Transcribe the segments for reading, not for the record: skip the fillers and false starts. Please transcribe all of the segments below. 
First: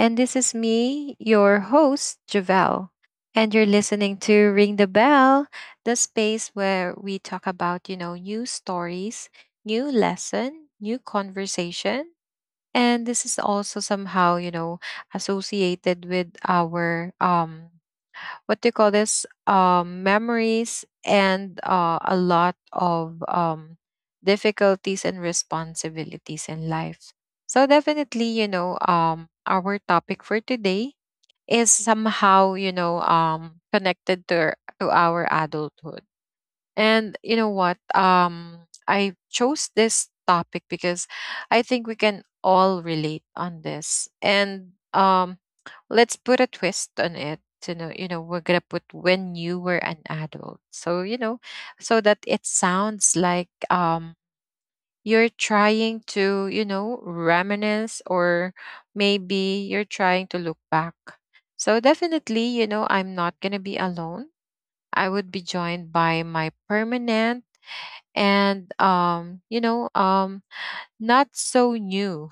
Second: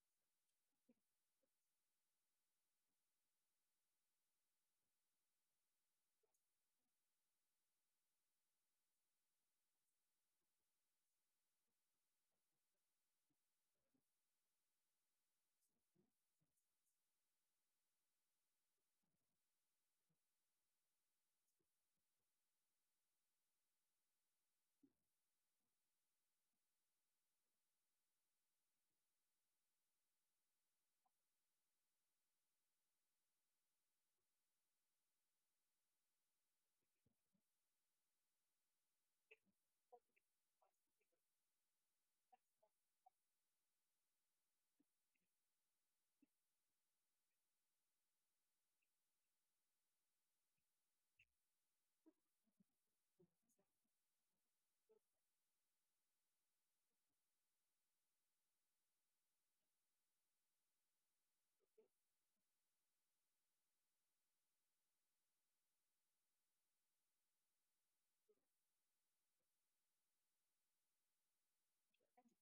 And this is me, your host, Javel. And you're listening to Ring the Bell, the space where we talk about, new stories, new lesson, new conversation. And this is also somehow, associated with our, what do you call this? Memories and a lot of difficulties and responsibilities in life, so definitely, our topic for today is somehow, connected to our adulthood. And you know what? I chose this topic because I think we can all relate on this. And let's put a twist on it. We're gonna put when you were an adult. So you know, so that it sounds like you're trying to, you know, reminisce, or maybe you're trying to look back. So definitely, you know, I'm not gonna be alone. I would be joined by my permanent and, not so new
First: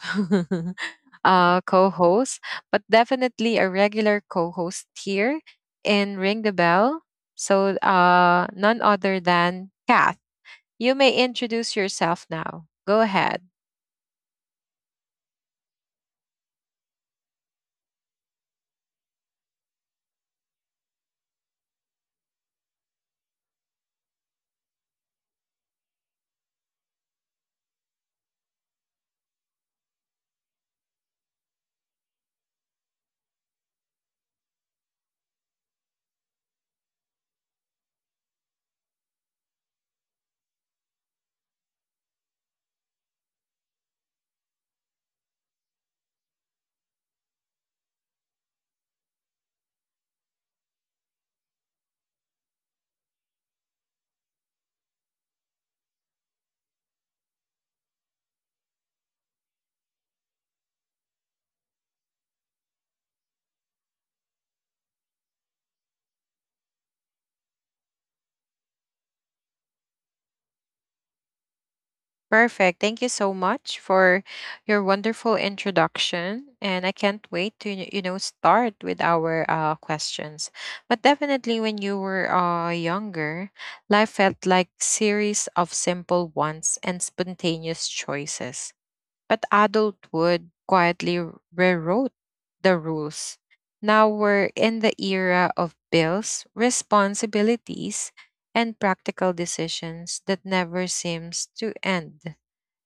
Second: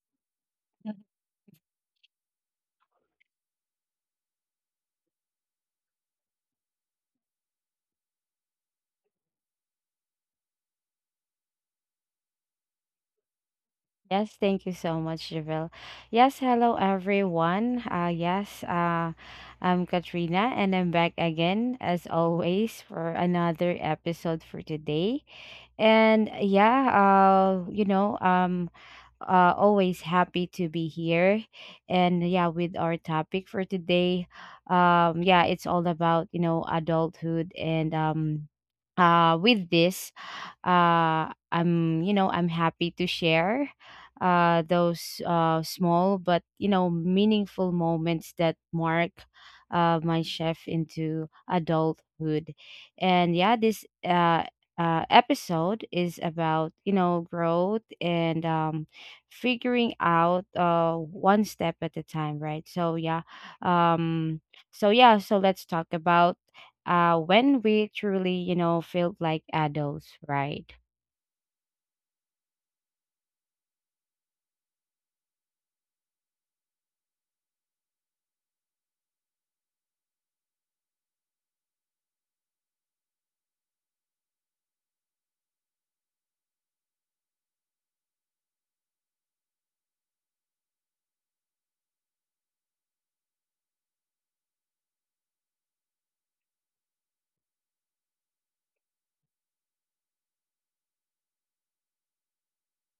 co-host, but definitely a regular co-host here in Ring the Bell. So none other than Kath. You may introduce yourself now. Go ahead. Yes, thank you so much, Javelle. Yes, hello everyone. Yes, I'm Katrina and I'm back again as always for another episode for today. And yeah, always happy to be here. And yeah, with our topic for today, yeah, it's all about, adulthood. And with this, I'm you know I'm happy to share those, small but, meaningful moments that mark my chef into adulthood. And yeah, this, episode is about, growth, and, figuring out, one step at a time, right? So yeah. um so yeah, so let's talk about when we truly, felt like adults, right? Perfect. Thank you so much for your wonderful introduction. And I can't wait to, you know, start with our questions. But definitely, when you were younger, life felt like series of simple wants and spontaneous choices. But adulthood quietly rewrote the rules. Now we're in the era of bills, responsibilities, and practical decisions that never seems to end.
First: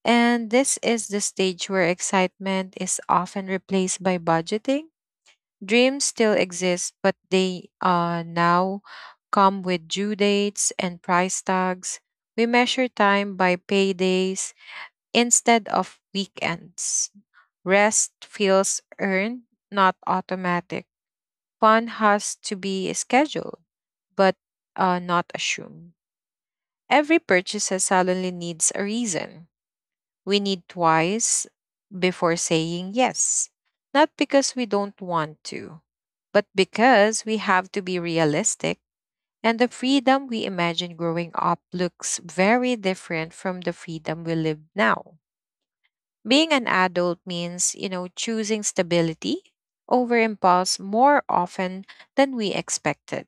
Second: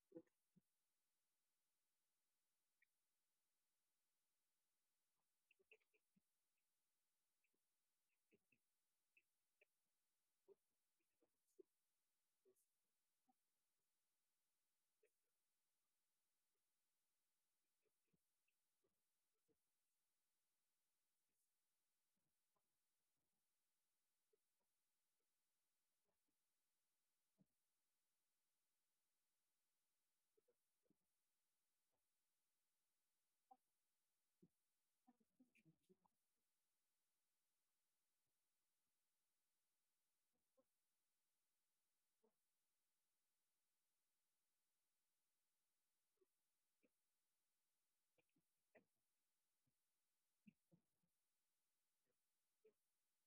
And this is the stage where excitement is often replaced by budgeting. Dreams still exist, but they now come with due dates and price tags. We measure time by paydays instead of weekends. Rest feels earned, not automatic. Fun has to be scheduled, but not assumed. Every purchase suddenly needs a reason. We need twice before saying yes. Not because we don't want to, but because we have to be realistic. And the freedom we imagined growing up looks very different from the freedom we live now. Being an adult means, you know, choosing stability over impulse more often than we expected.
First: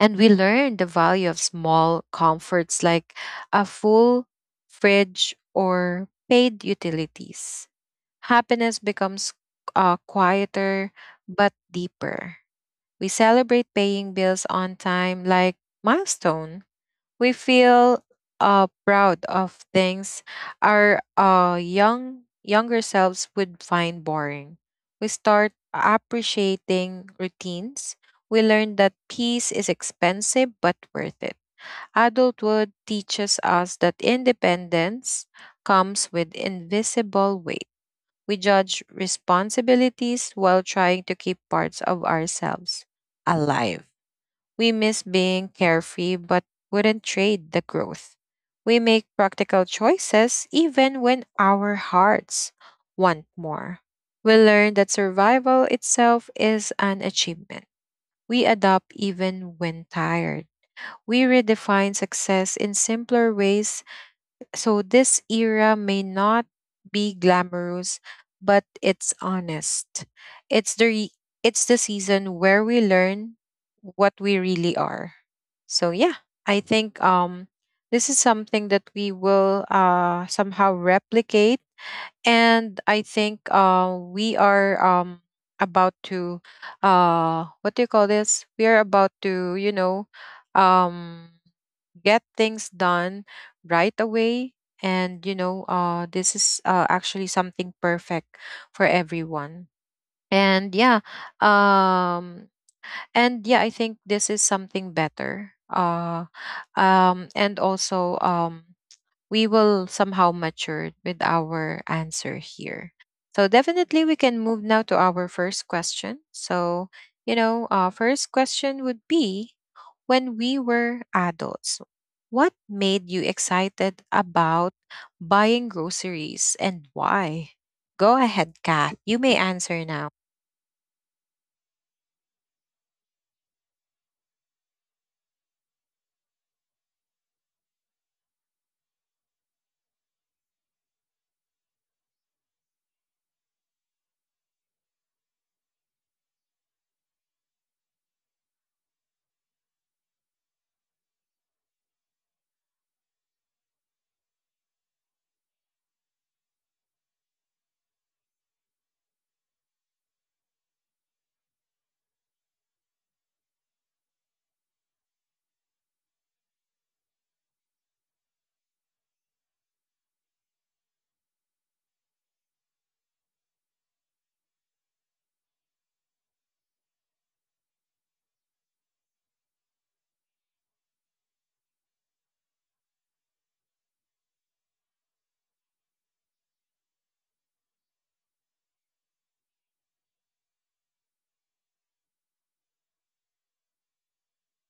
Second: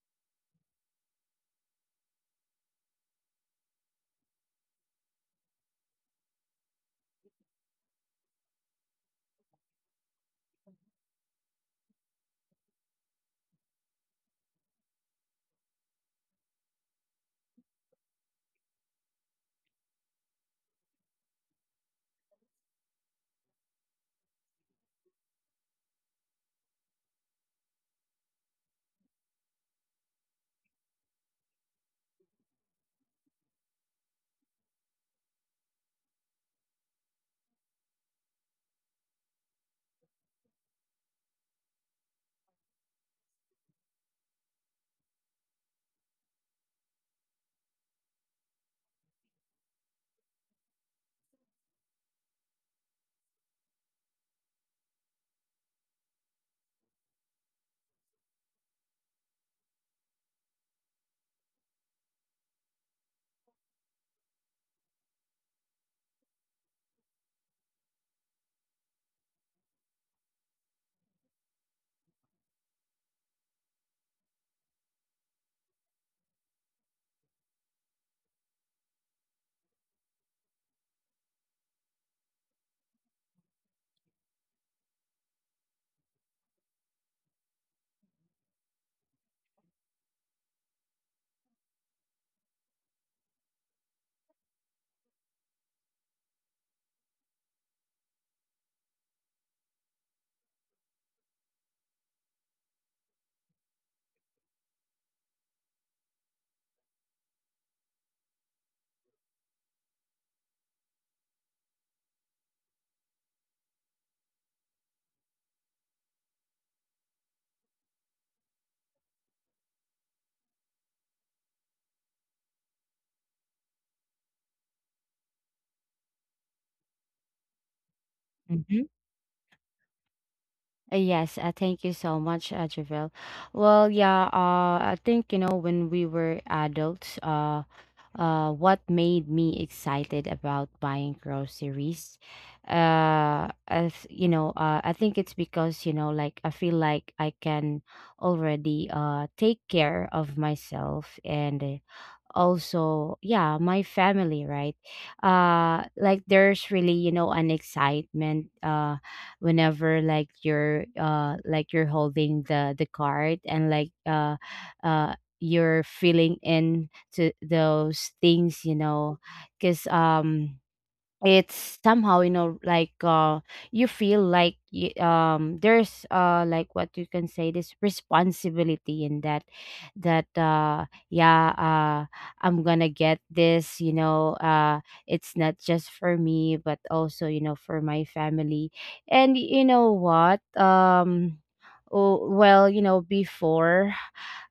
And we learn the value of small comforts like a full fridge or paid utilities. Happiness becomes quieter but deeper. We celebrate paying bills on time like milestone. We feel proud of things our younger selves would find boring. We start appreciating routines. We learn that peace is expensive but worth it. Adulthood teaches us that independence comes with invisible weight. We judge responsibilities while trying to keep parts of ourselves alive. We miss being carefree but wouldn't trade the growth. We make practical choices even when our hearts want more. We learn that survival itself is an achievement. We adapt even when tired. We redefine success in simpler ways. So this era may not be glamorous, but it's honest. It's the re- it's the season where we learn what we really are. So yeah, I think this is something that we will somehow replicate, and I think we are about to what do you call this? We are about to, you know, um get things done right away. And you know, this is actually something perfect for everyone. And yeah, um and yeah, I think this is something better, and also we will somehow mature with our answer here. So definitely we can move now to our first question. So, you know, our first question would be, when we were adults, what made you excited about buying groceries and why? Go ahead, Kath. Mhm. You may answer now. Yes, thank you so much, Javel. Well, yeah, I think, when we were adults, what made me excited about buying groceries, as, I think it's because, like, I feel like I can already take care of myself, and, also, yeah, my family, right? Like, there's really, an excitement whenever, like, you're like, you're holding the card, and, like, uh you're filling in to those things, because, it's somehow, like, you feel like, there's, like, what you can say, this responsibility in that, yeah, I'm gonna get this, it's not just for me, but also, for my family. And you know what? Oh, well, you know, before,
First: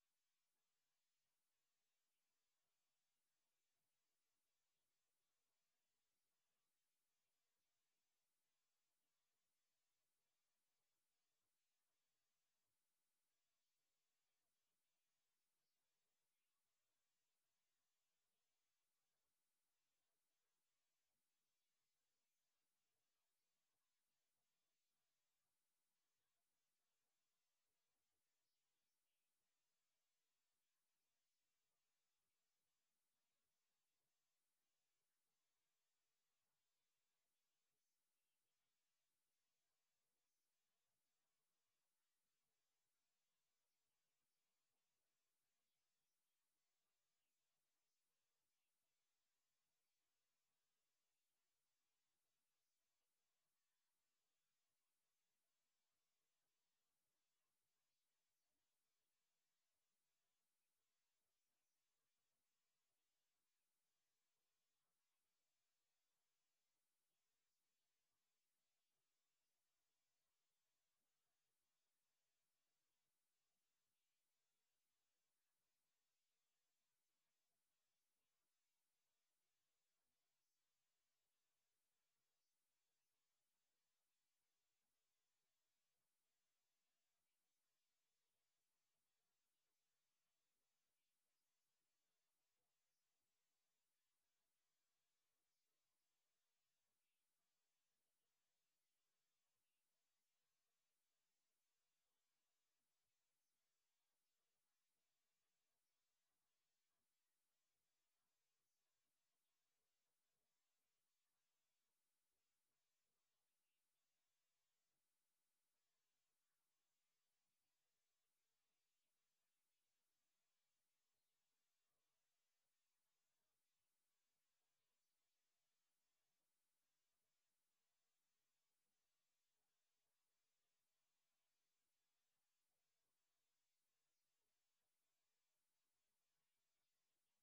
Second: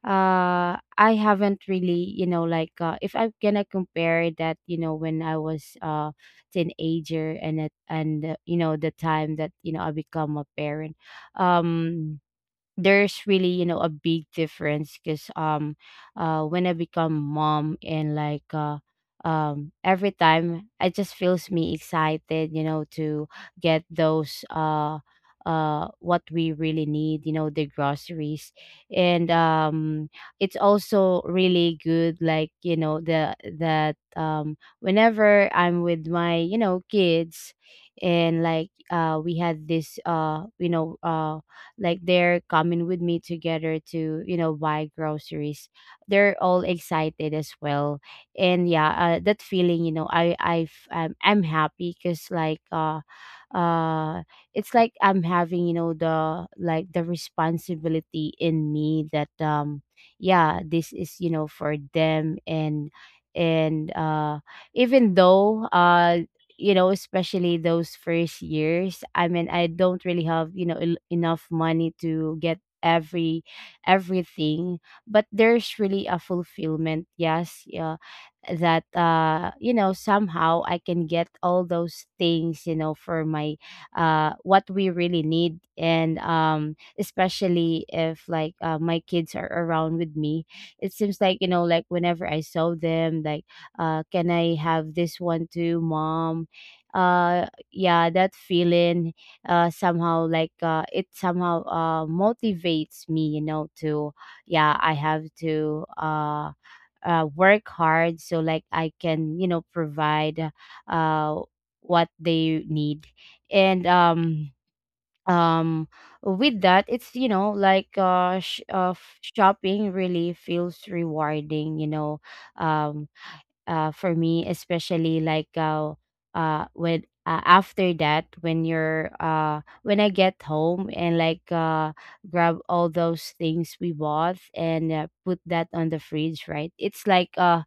I haven't really, like, if I'm gonna compare that, you know, when I was teenager, and you know, the time that, you know, I become a parent. Um there's really, a big difference, because, when I become mom, and, like, every time, it just feels me excited, you know, to get those, what we really need, you know, the groceries. And, it's also really good, like, you know, the that, whenever I'm with my, you know, kids, and, like, we had this, like, they're coming with me together to, you know, buy groceries. They're all excited as well. And yeah, that feeling, you know, I'm happy, because, like, uh it's like, I'm having, you know, the responsibility in me, that, yeah, this is, you know, for them. And even though, you know, especially those first years, I mean, I don't really have, you know, enough money to get everything, but there's really a fulfillment. Yes, yeah, that, you know, somehow I can get all those things, you know, for my, what we really need. And, especially if, like, my kids are around with me. It seems like, you know, like, whenever I saw them, like, can I have this one too, mom? Yeah, that feeling somehow, like, it somehow motivates me, you know, to, yeah, I have to, work hard, so, like, I can, you know, provide uh what they need. And, um with that, it's, you know, like, shopping really feels rewarding, you know. um for me, especially, like, when after that, when you're when I get home, and, like, grab all those things we bought, and, put that on the fridge, right? It's like, uh,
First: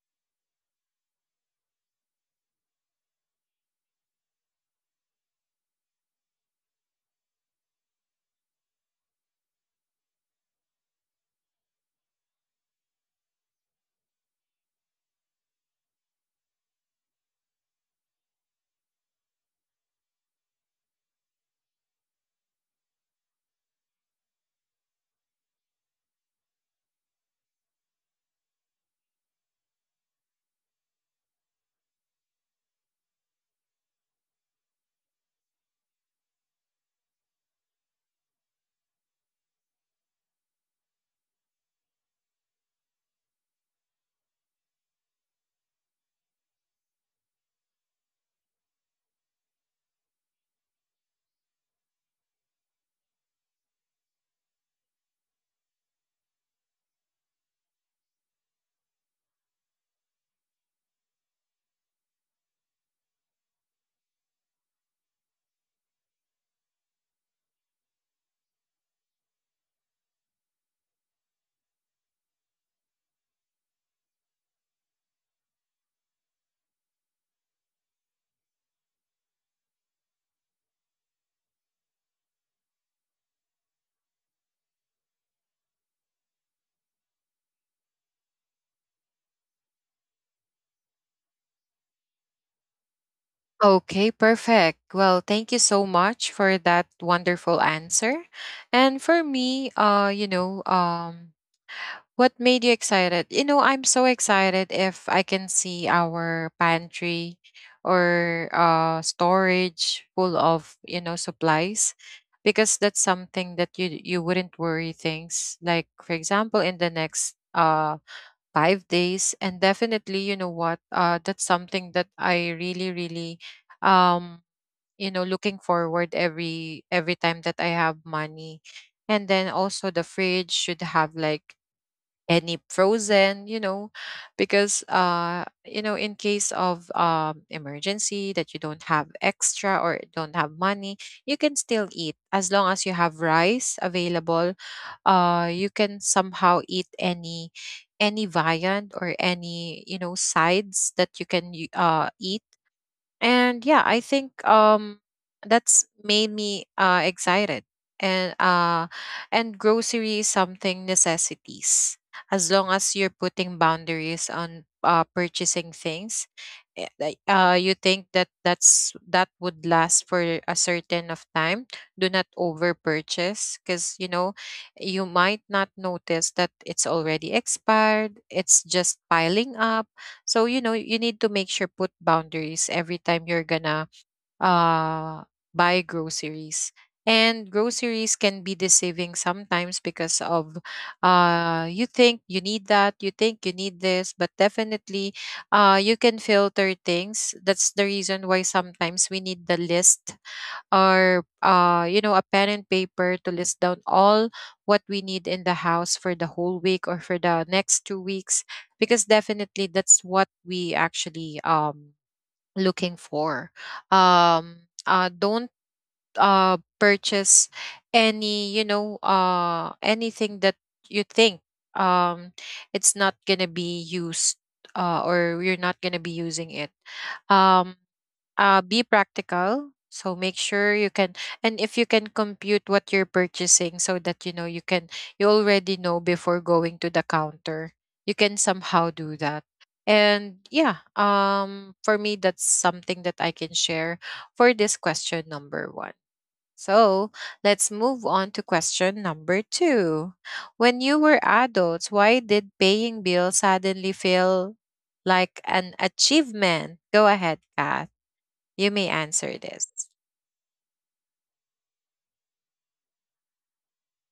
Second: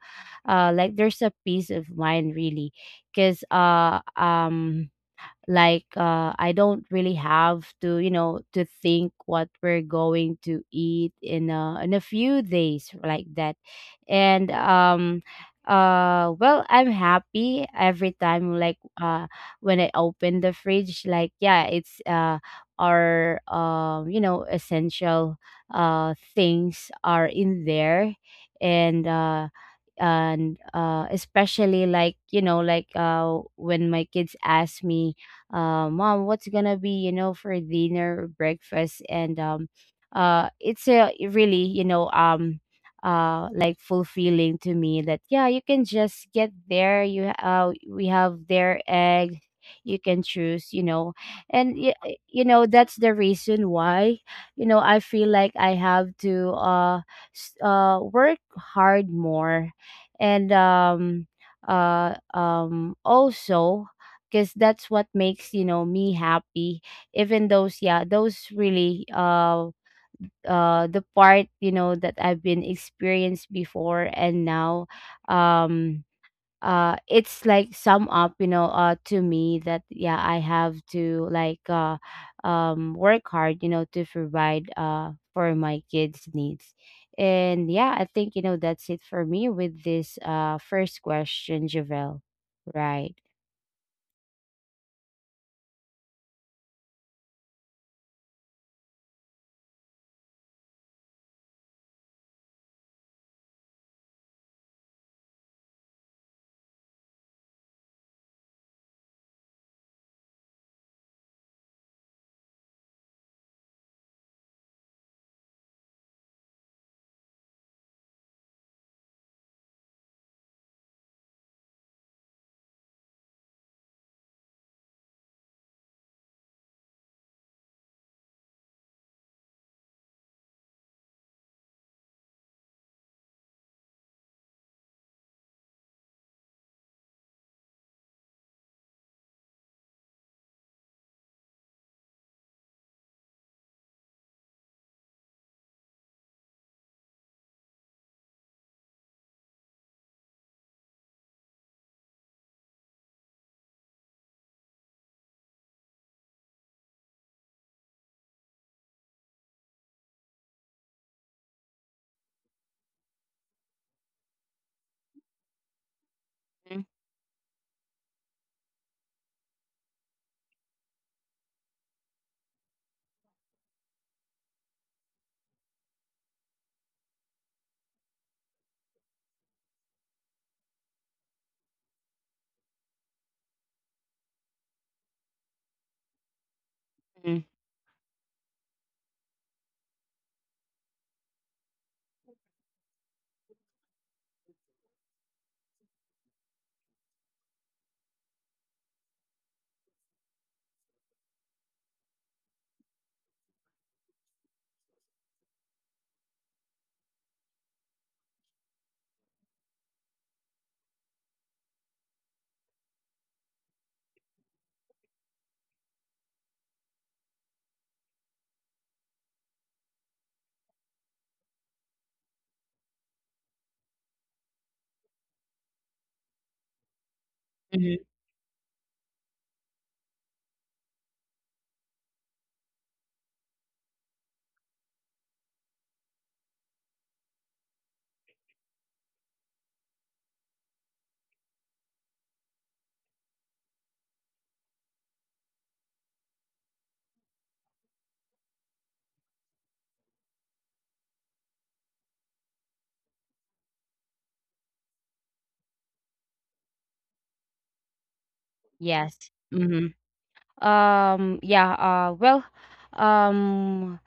uh, like, there's a peace of mind, really, because, like, I don't really have to, you know, to think what we're going to eat in a few days, like that. And, well, I'm happy every time, like, when I open the fridge, like, yeah, it's, our, you know, essential, things are in there. And uh and uh, especially, like, you know, like, when my kids ask me, mom, what's gonna be, you know, for dinner or breakfast, and, it's a really, you know, like, fulfilling to me, that, yeah, you can just get there, you, we have their egg, you can choose, you know. And, you know, that's the reason why, you know, I feel like I have to, work hard more. And, also, because that's what makes, you know, me happy. Even those, yeah, those really, the part, you know, that I've been experienced before and now. um it's like sum up, you know, to me, that, yeah, I have to, like, work hard, you know, to provide for my kids needs. And yeah, I think, you know, that's it for me with this first question, Javel, right? Okay, perfect. Well, thank you so much for that wonderful answer. And for me, you know, what made you excited? You know, I'm so excited if I can see our pantry or storage full of, you know, supplies, because that's something that you wouldn't worry things like, for example, in the next 5 days. And definitely, you know what, that's something that I really really um you know, looking forward every time that I have money. And then also the fridge should have like any frozen, you know, because you know, in case of emergency that you don't have extra or don't have money, you can still eat as long as you have rice available. You can somehow eat any viand or any, you know, sides that you can eat. And yeah, I think that's made me excited. And uh and grocery is something necessities, as long as you're putting boundaries on purchasing things. Like, you think that that would last for a certain of time. Do not over purchase, because you know, you might not notice that it's already expired, it's just piling up. So you know, you need to make sure put boundaries every time you're gonna uh buy groceries. And Mm-hmm. groceries can be deceiving sometimes because of, you think you need that, you think you need this, but definitely you can filter things. That's the reason why sometimes we need the list, or you know, a pen and paper to list down all what we need in the house for the whole week or for the next 2 weeks, because definitely that's what we actually looking for. Don't purchase any, anything that you think um, it's not gonna be used, or you're not gonna be using it. um, Hmm. Be practical, so make sure you can. And if you can compute what you're purchasing, so that you know you can, you already know before going to the counter, you can somehow do that. And yeah, for me, that's something that I can share for this question number one. So let's move on to question number two. When you were adults, why did paying bills suddenly feel like an achievement? Go ahead, Kath. You may Yes. answer this. Mm-hmm. Yeah. Well, um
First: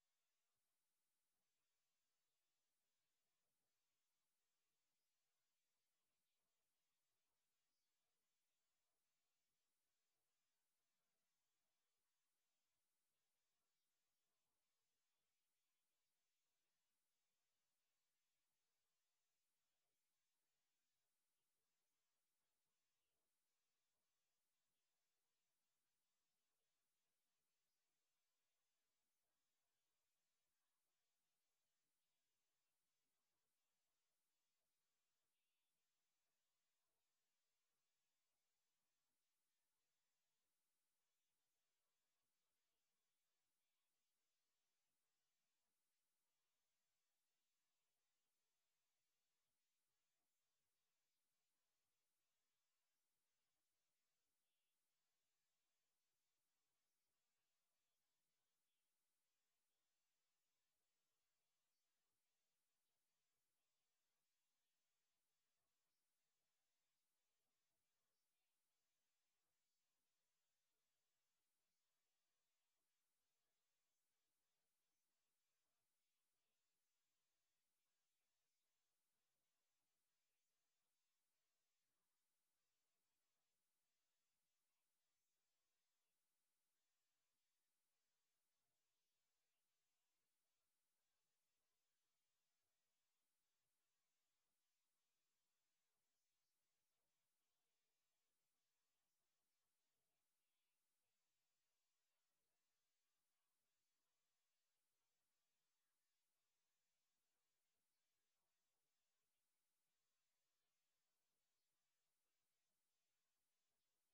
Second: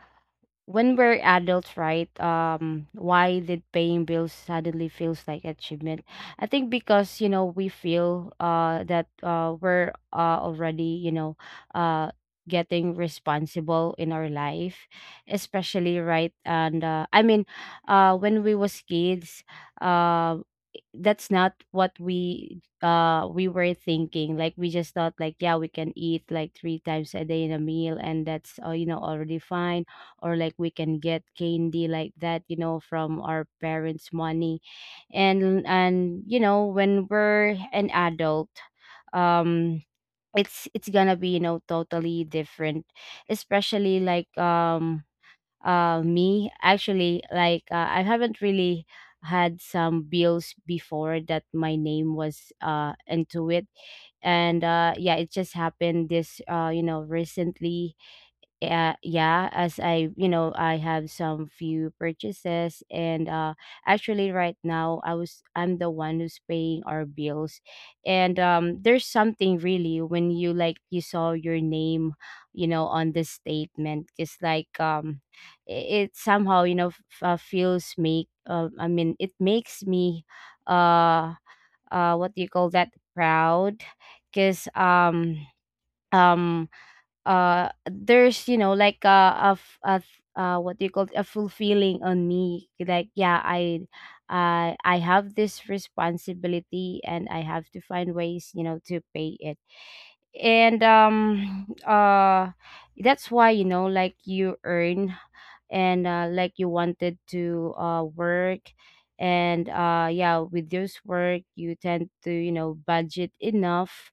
when we're adults, right? Why did paying bills suddenly feels like achievement? I think because, you know, we feel, that, we're, already, you know, uh getting responsible in our life, especially, right? And, I mean, when we was kids, um that's not what we, we were thinking. Like, we just thought like, yeah, we can eat like three times a day in a meal, and that's, you know, already fine. Or, like, we can get candy like that, you know, from our parents money. And, you know, when we're an adult, um it's gonna be, you know, totally different. Especially, like, me actually, like, I haven't really had some bills before that my name was, into it. And, yeah, it just happened this, you know, recently. Yeah, yeah, as I, you know, I have some few purchases. And, actually, right now, I'm the one who's paying our bills. And, there's something really when you, like, you saw your name, you know, on the statement. It's like, it, it somehow, you know, f- feels make I mean, it makes me, uh what do you call that, proud, because, um there's, you know, like, what do you call it? A fulfilling on me, like, yeah, I have this responsibility, and I have to find ways, you know, to pay it. And, that's why, you know, like, you earn. And, like, you wanted to, work. And, yeah, with this work, you tend to, you know, budget enough.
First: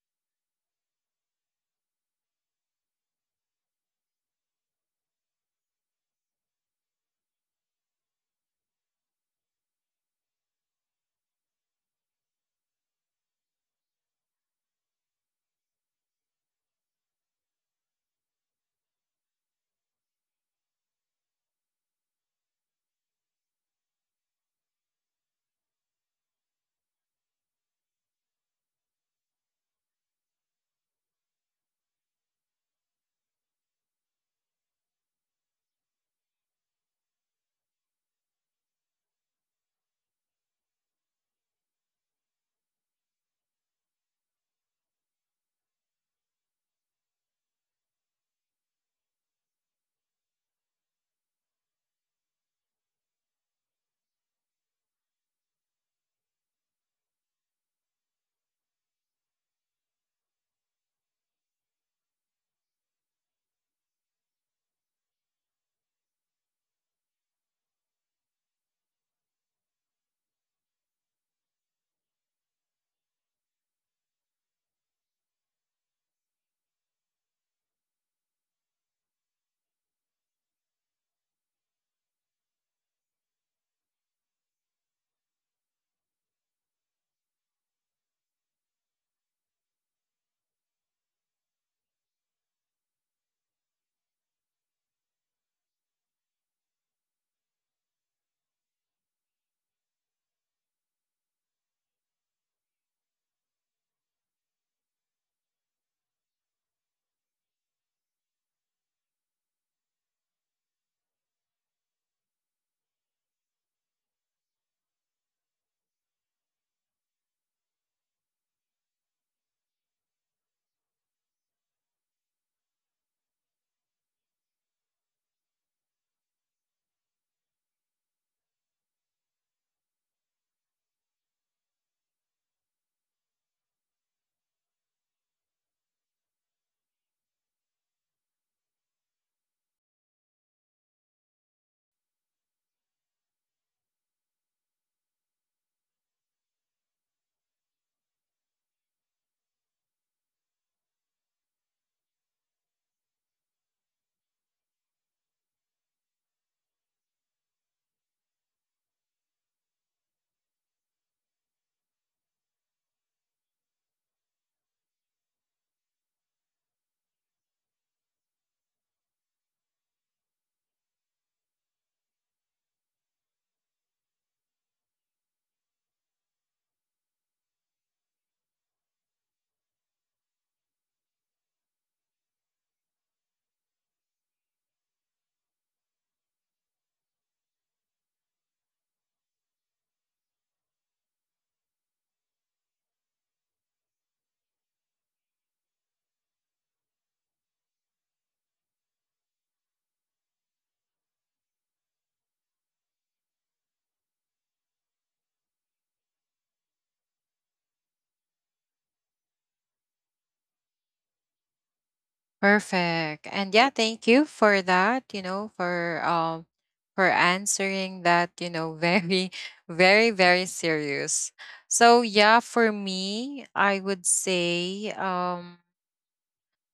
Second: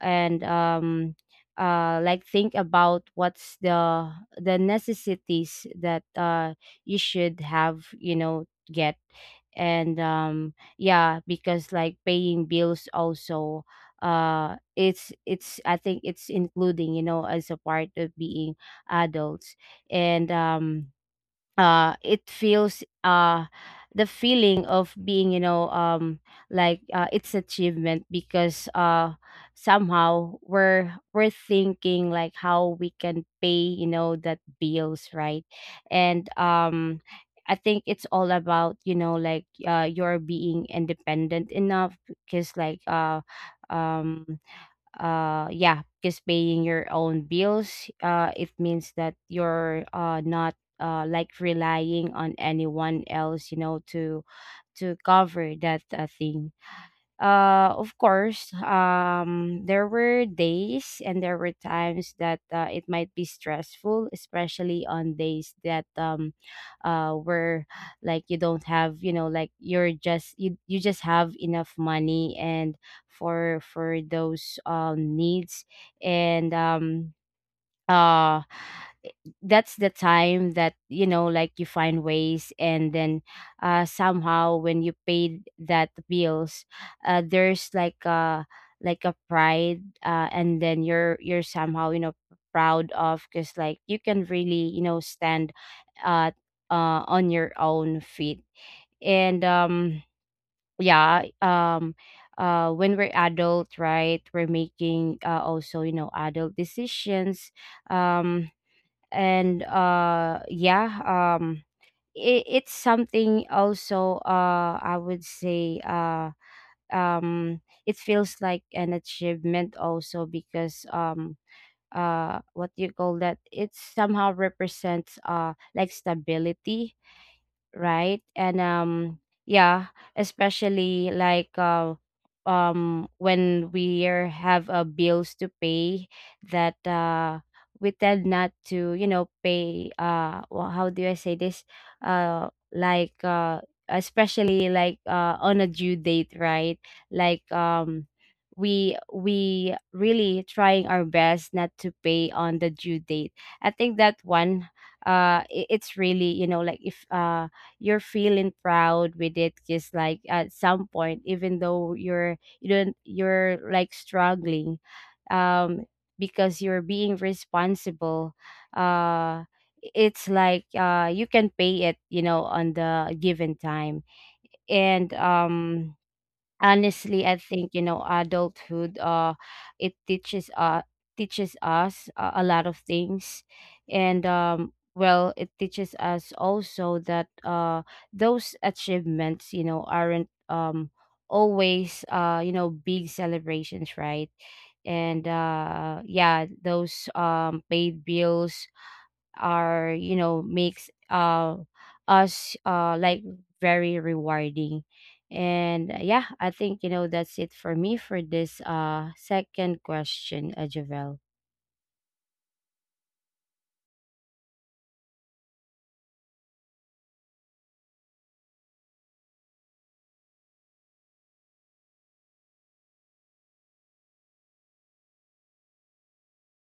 And, like, think about what's the necessities that, you should have, you know, get. And, yeah, because, like, paying bills also, it's, I think it's including, you know, as a part of being adults. And, it feels, the feeling of being, you know, like, it's achievement, because, somehow, we're thinking like how we can pay, you know, that bills, right? And, I think it's all about, you know, like, you're being independent enough. Because, like, um yeah, because paying your own bills, it means that you're, not, like, relying on anyone else, you know, to cover that, thing. Of course, there were days and there were times that, it might be stressful, especially on days that, where, like, you don't have, you know, like, you, you just have enough money, and for those, needs. And, uh that's the time that, you know, like, you find ways, and then, somehow, when you paid that bills, there's, like, a, like, a pride. And then you're somehow, you know, proud of, because, like, you can really, you know, stand, uh on your own feet. And, yeah. When we're adult, right, we're making, also, you know, adult decisions. um and, yeah. um it, it's something also, I would say, it feels like an achievement also, because, what do you call that, it somehow represents, like stability, right? And, yeah, especially, like, when we are, have, bills to pay that, we tend not to, you know, pay, well, how do I say this? Like, especially, like, on a due date, right? Like, we really trying our best not to pay on the due date. I think that one, it's really, you know, like if you're feeling proud with it, just like at some point, even though you're you don't you're like struggling, um because you're being responsible. uh it's like you can pay it, you know, on the given time. And honestly, I think, you know, adulthood it teaches us, a lot of things. And well, it teaches us also that those achievements, you know, aren't always you know big celebrations, right? And yeah, those paid bills are, you know, makes us like very rewarding. And yeah, I think, you know, that's it for me for this second question, Javel. Perfect. And yeah, thank you for that, you know, for answering that, you know, very very serious. So yeah, for me, I would say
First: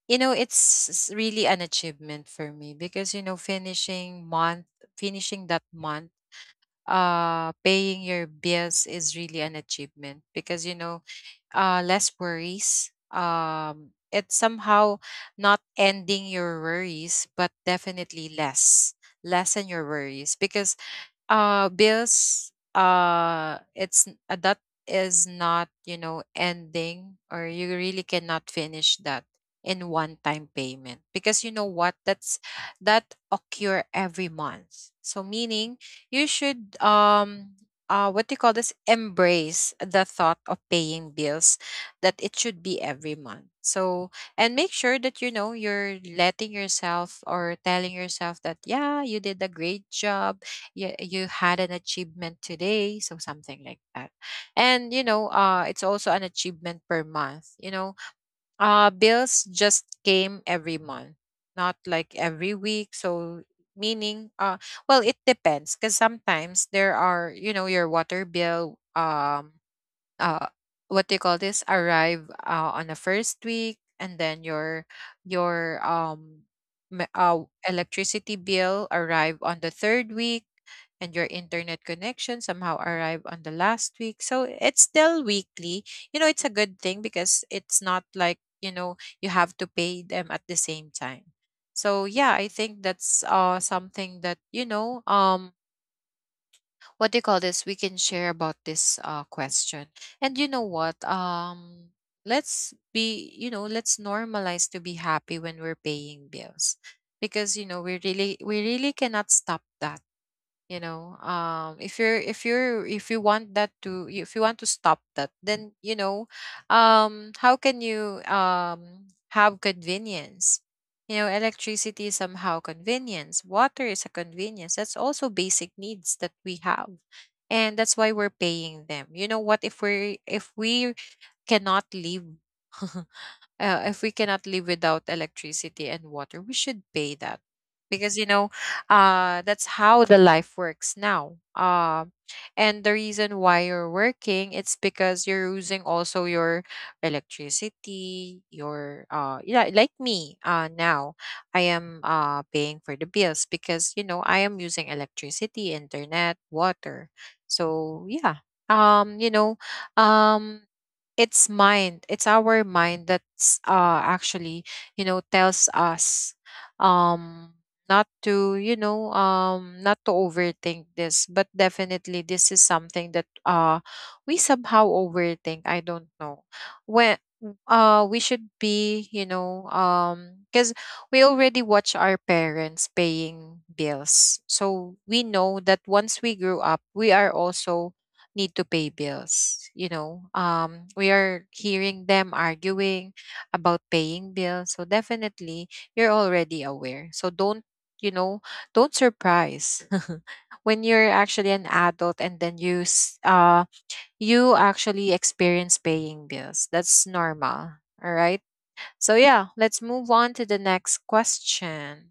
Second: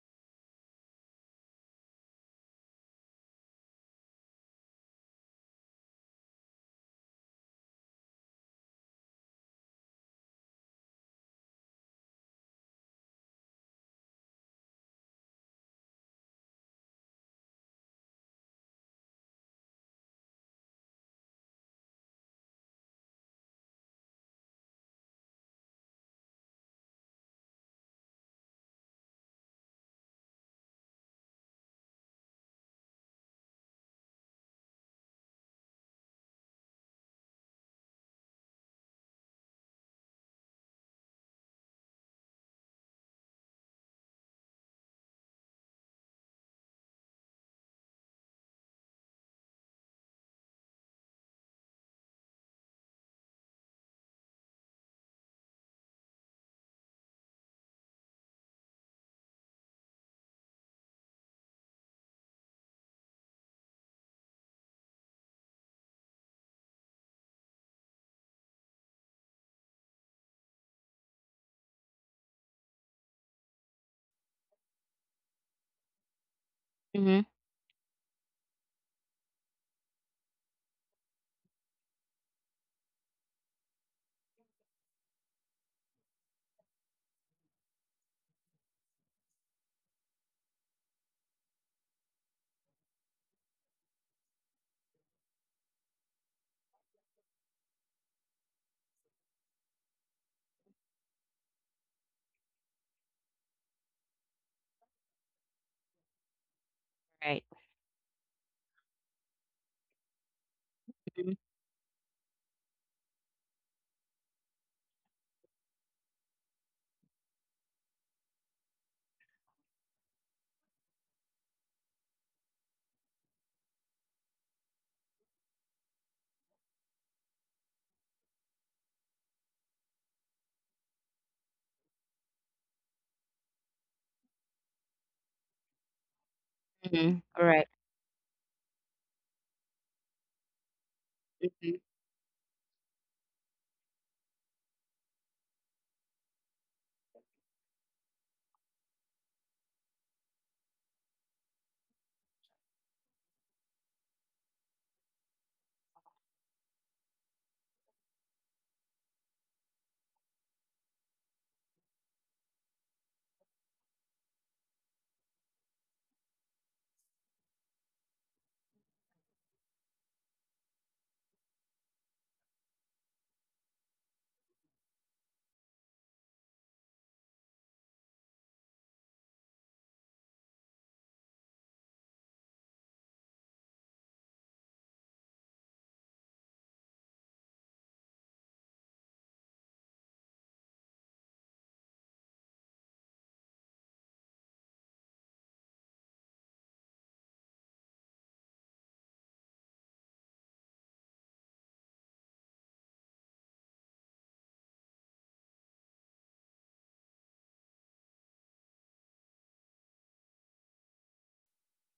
you know, really an achievement for me, because you know, finishing that month, paying your bills is really an achievement, because you know, less worries. It's somehow not ending your worries, but definitely lessen your worries. Because bills, that is not, you know, ending, or you really cannot finish that in one time payment. Because you know what, that occur every month. So meaning you should what do you call this, embrace the thought of paying bills, that it should be every month. So and make sure that you know, you're letting yourself or telling yourself that yeah, you did a great job. You had an achievement today, so something like that. And you know, it's also an achievement per month, you know, bills just came every month, not like every week. So meaning well, it depends, because sometimes there are, you know, your water bill, uh what do you call this, arrive on the first week. And then your me- Mm-hmm. uh, electricity bill arrive on the third week, and your internet connection somehow arrived on the last week. So it's still weekly. You know, it's a good thing because it's not like, you know, you have to pay them at the same time. So yeah, I think that's something that, you know, what do you call this, we can share about this question. And you know what? Let's be, you know, let's normalize to be happy when we're paying bills. Because, Right. you know, we really cannot stop that, you know. Mhm. If you're, if you want that to if you want to stop that, then you know, how can you have convenience? You know, electricity is somehow convenience, water is a convenience, that's also basic needs that we have, and that's why we're paying them. You know what, if we cannot live if we cannot live without electricity and water, we should pay Mhm. that. All right. Because you know, that's how the life works now. Mhm. And the reason why you're working, it's because you're using also your electricity, your yeah, like me now, I am paying for the bills, because you know, I am using electricity, internet, water. So yeah, um, you know, um it's mind it's our mind that's actually tells us um not to not to overthink this. But definitely this is something that we somehow overthink. I don't know when we should be, cuz we already watch our parents paying bills, so we know that once we grew up we are also need to pay bills, you know. We are hearing them arguing about paying bills, so definitely you're already aware. So don't, you know, don't surprise when you're actually an adult and then you you actually experience paying bills. That's normal. All right, so yeah, let's move on to the next question.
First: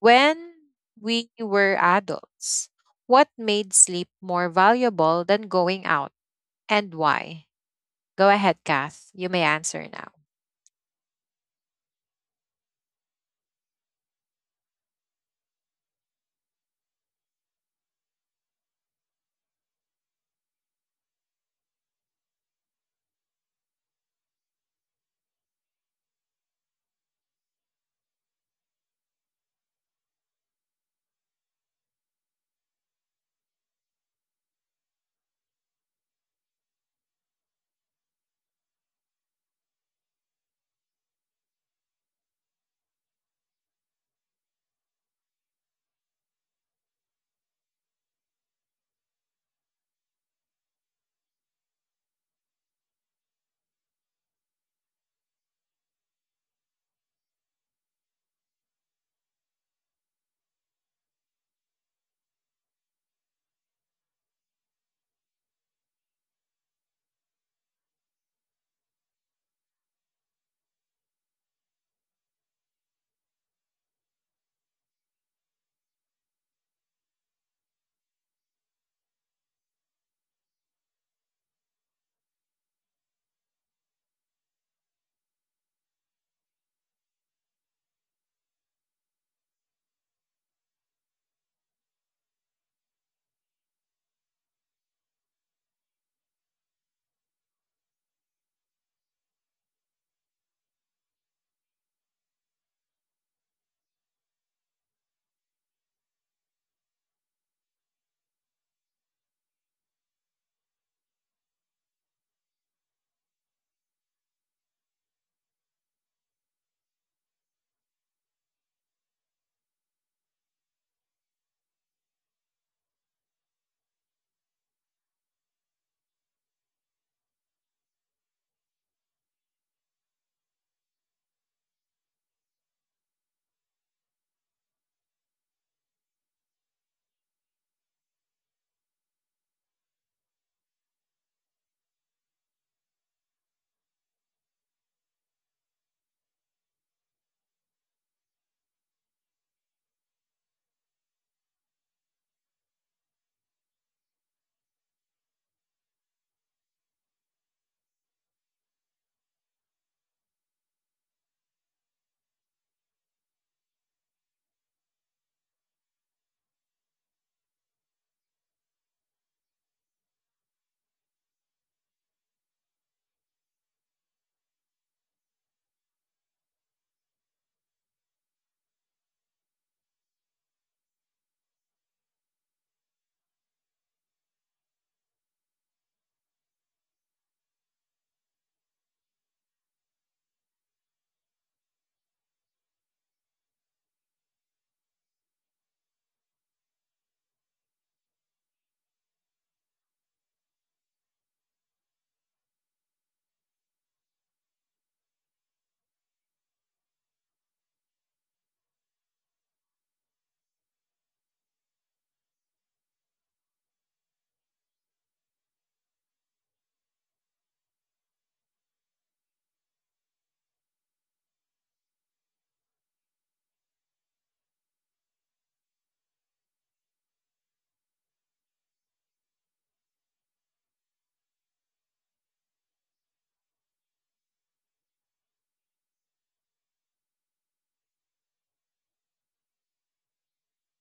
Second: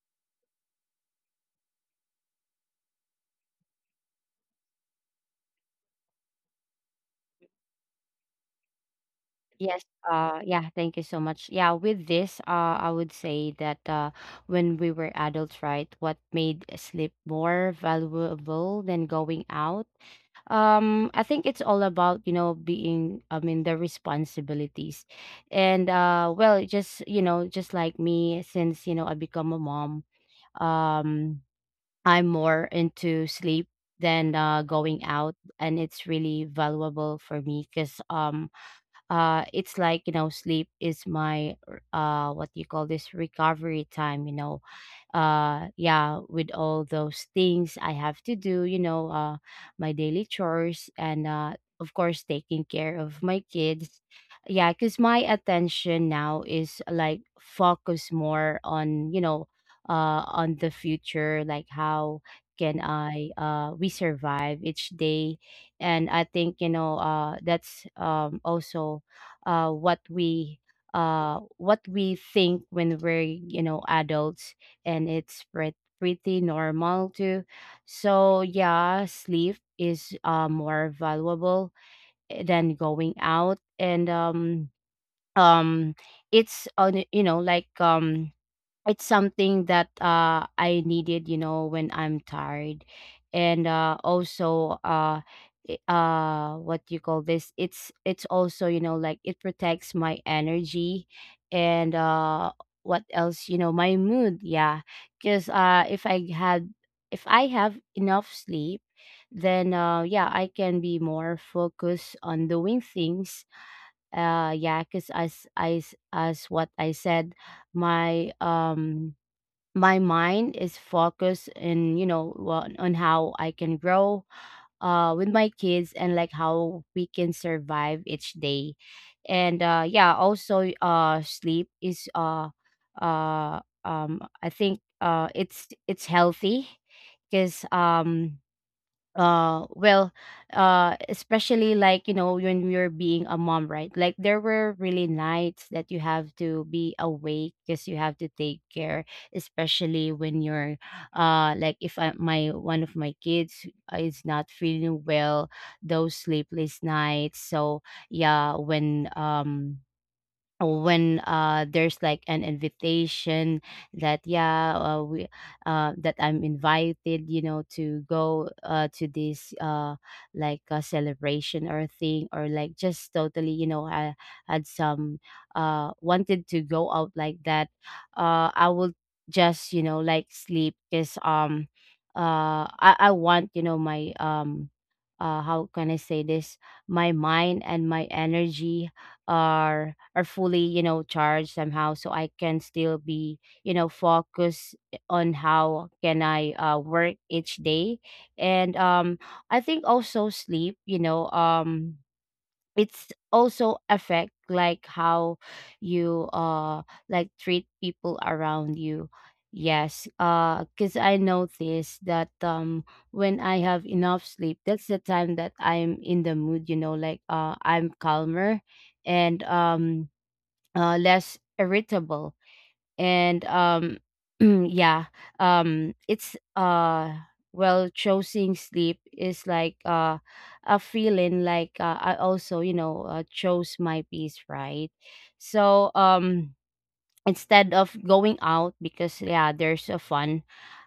When we were adults, what made sleep more valuable than going out, and why? Go ahead, Kath. You may yes answer now. uh yeah, thank you so much. Yeah, with this I would say that when we were adults, right, what made sleep more valuable than going out? I think it's all about, you know, being, I mean, the responsibilities. And well, just, you know, just like me, since, you know, I become a mom, um, I'm more into sleep than going out. And it's really valuable for me because it's like, you know, sleep is my what do you call this, recovery time, you know. Yeah, with all those things I have to do, you know, my daily chores, and of course, taking care of my kids. Yeah, because my attention now is like focus more on, you know, on the future, like how can I we survive each day. And I think, you know, that's also uh what we what we think when we're, you know, adults. And it's pretty pretty normal too. So yeah, sleep is more valuable, than going out. And um it's on you know like um it's something that I needed, you know, when I'm tired. And also, what you call this, it's also, you know, like it protects my energy. And what else, you know, my mood. Yeah, because if I have enough sleep, then yeah, I can be more focused on doing things. Yeah, because as what I said, my mind is focused in you know on how I can grow with my kids, and like how we can survive each day. And yeah, also sleep is uh I think it's healthy. Because well, especially, like, you know, when you're being a mom, right, like there were really nights that you have to be awake because you have to take care. Especially when you're like, if I, my one of my kids is not feeling well, those sleepless nights. So yeah, when there's like an invitation that yeah, we that I'm invited, you know, to go to this like a celebration or thing, or like just totally, you know, I had some wanted to go out like that. I will just, you know, like sleep because I want, you know, my how can I say this, my mind and my energy are fully, you know, charged somehow, so I can still be, you know, focused on how can I work each day. And I think also sleep, you know, it's also affect like how you like treat people around you. Yes, because I noticed that when I have enough sleep, that's the time that I'm in the mood, you know, like I'm calmer and less irritable. And yeah. It's well, choosing sleep is like a feeling like, I also, you know, chose my peace, right? So instead of going out, because yeah, there's a fun,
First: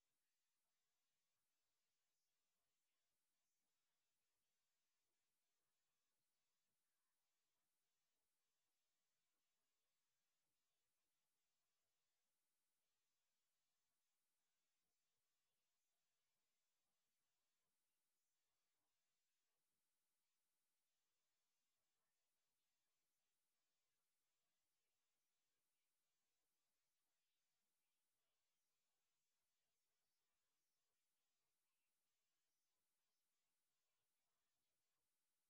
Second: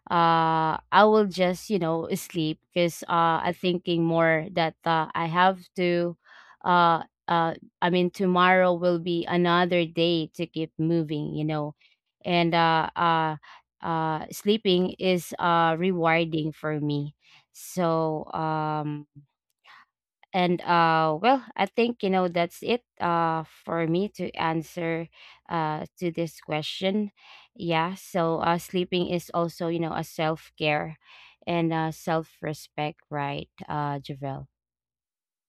I will just, you know, sleep, because I'm thinking more that I have to, uh uh I mean, tomorrow will be another day to keep moving, you know. And sleeping is rewarding for me. So and well, I think, you know, that's it for me to answer to this question. Yeah, so sleeping is also, you know, a self-care and self-respect, right, Javel?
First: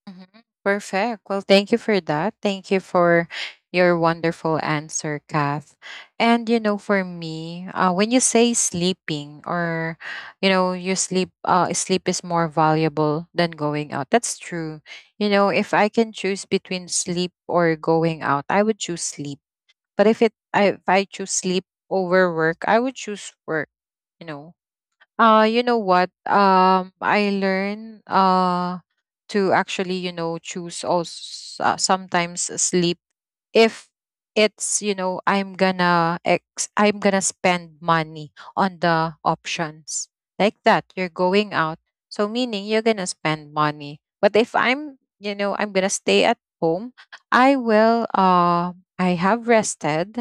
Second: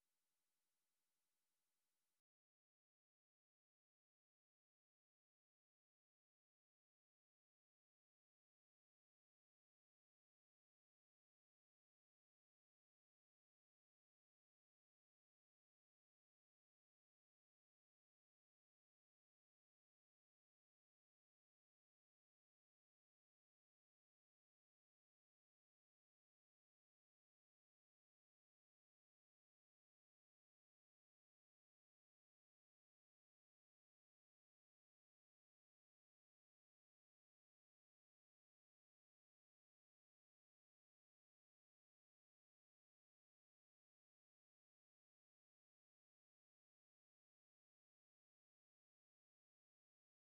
Mhm. Perfect. Well, thank you for that. Thank you for your wonderful answer, Kath. And you know, for me, when you say sleeping or you know, your sleep is more valuable than going out, that's true. You know, if I can choose between sleep or going out, I would choose sleep. But if I choose sleep over work, I would choose work, you know. You know what? I learn to actually, you know, choose also, sometimes sleep if it's, you know, I'm gonna spend money on the options. Like that, you're going out. So meaning you're gonna spend money. But if I'm, you know, I'm gonna stay at home, I will I have rested,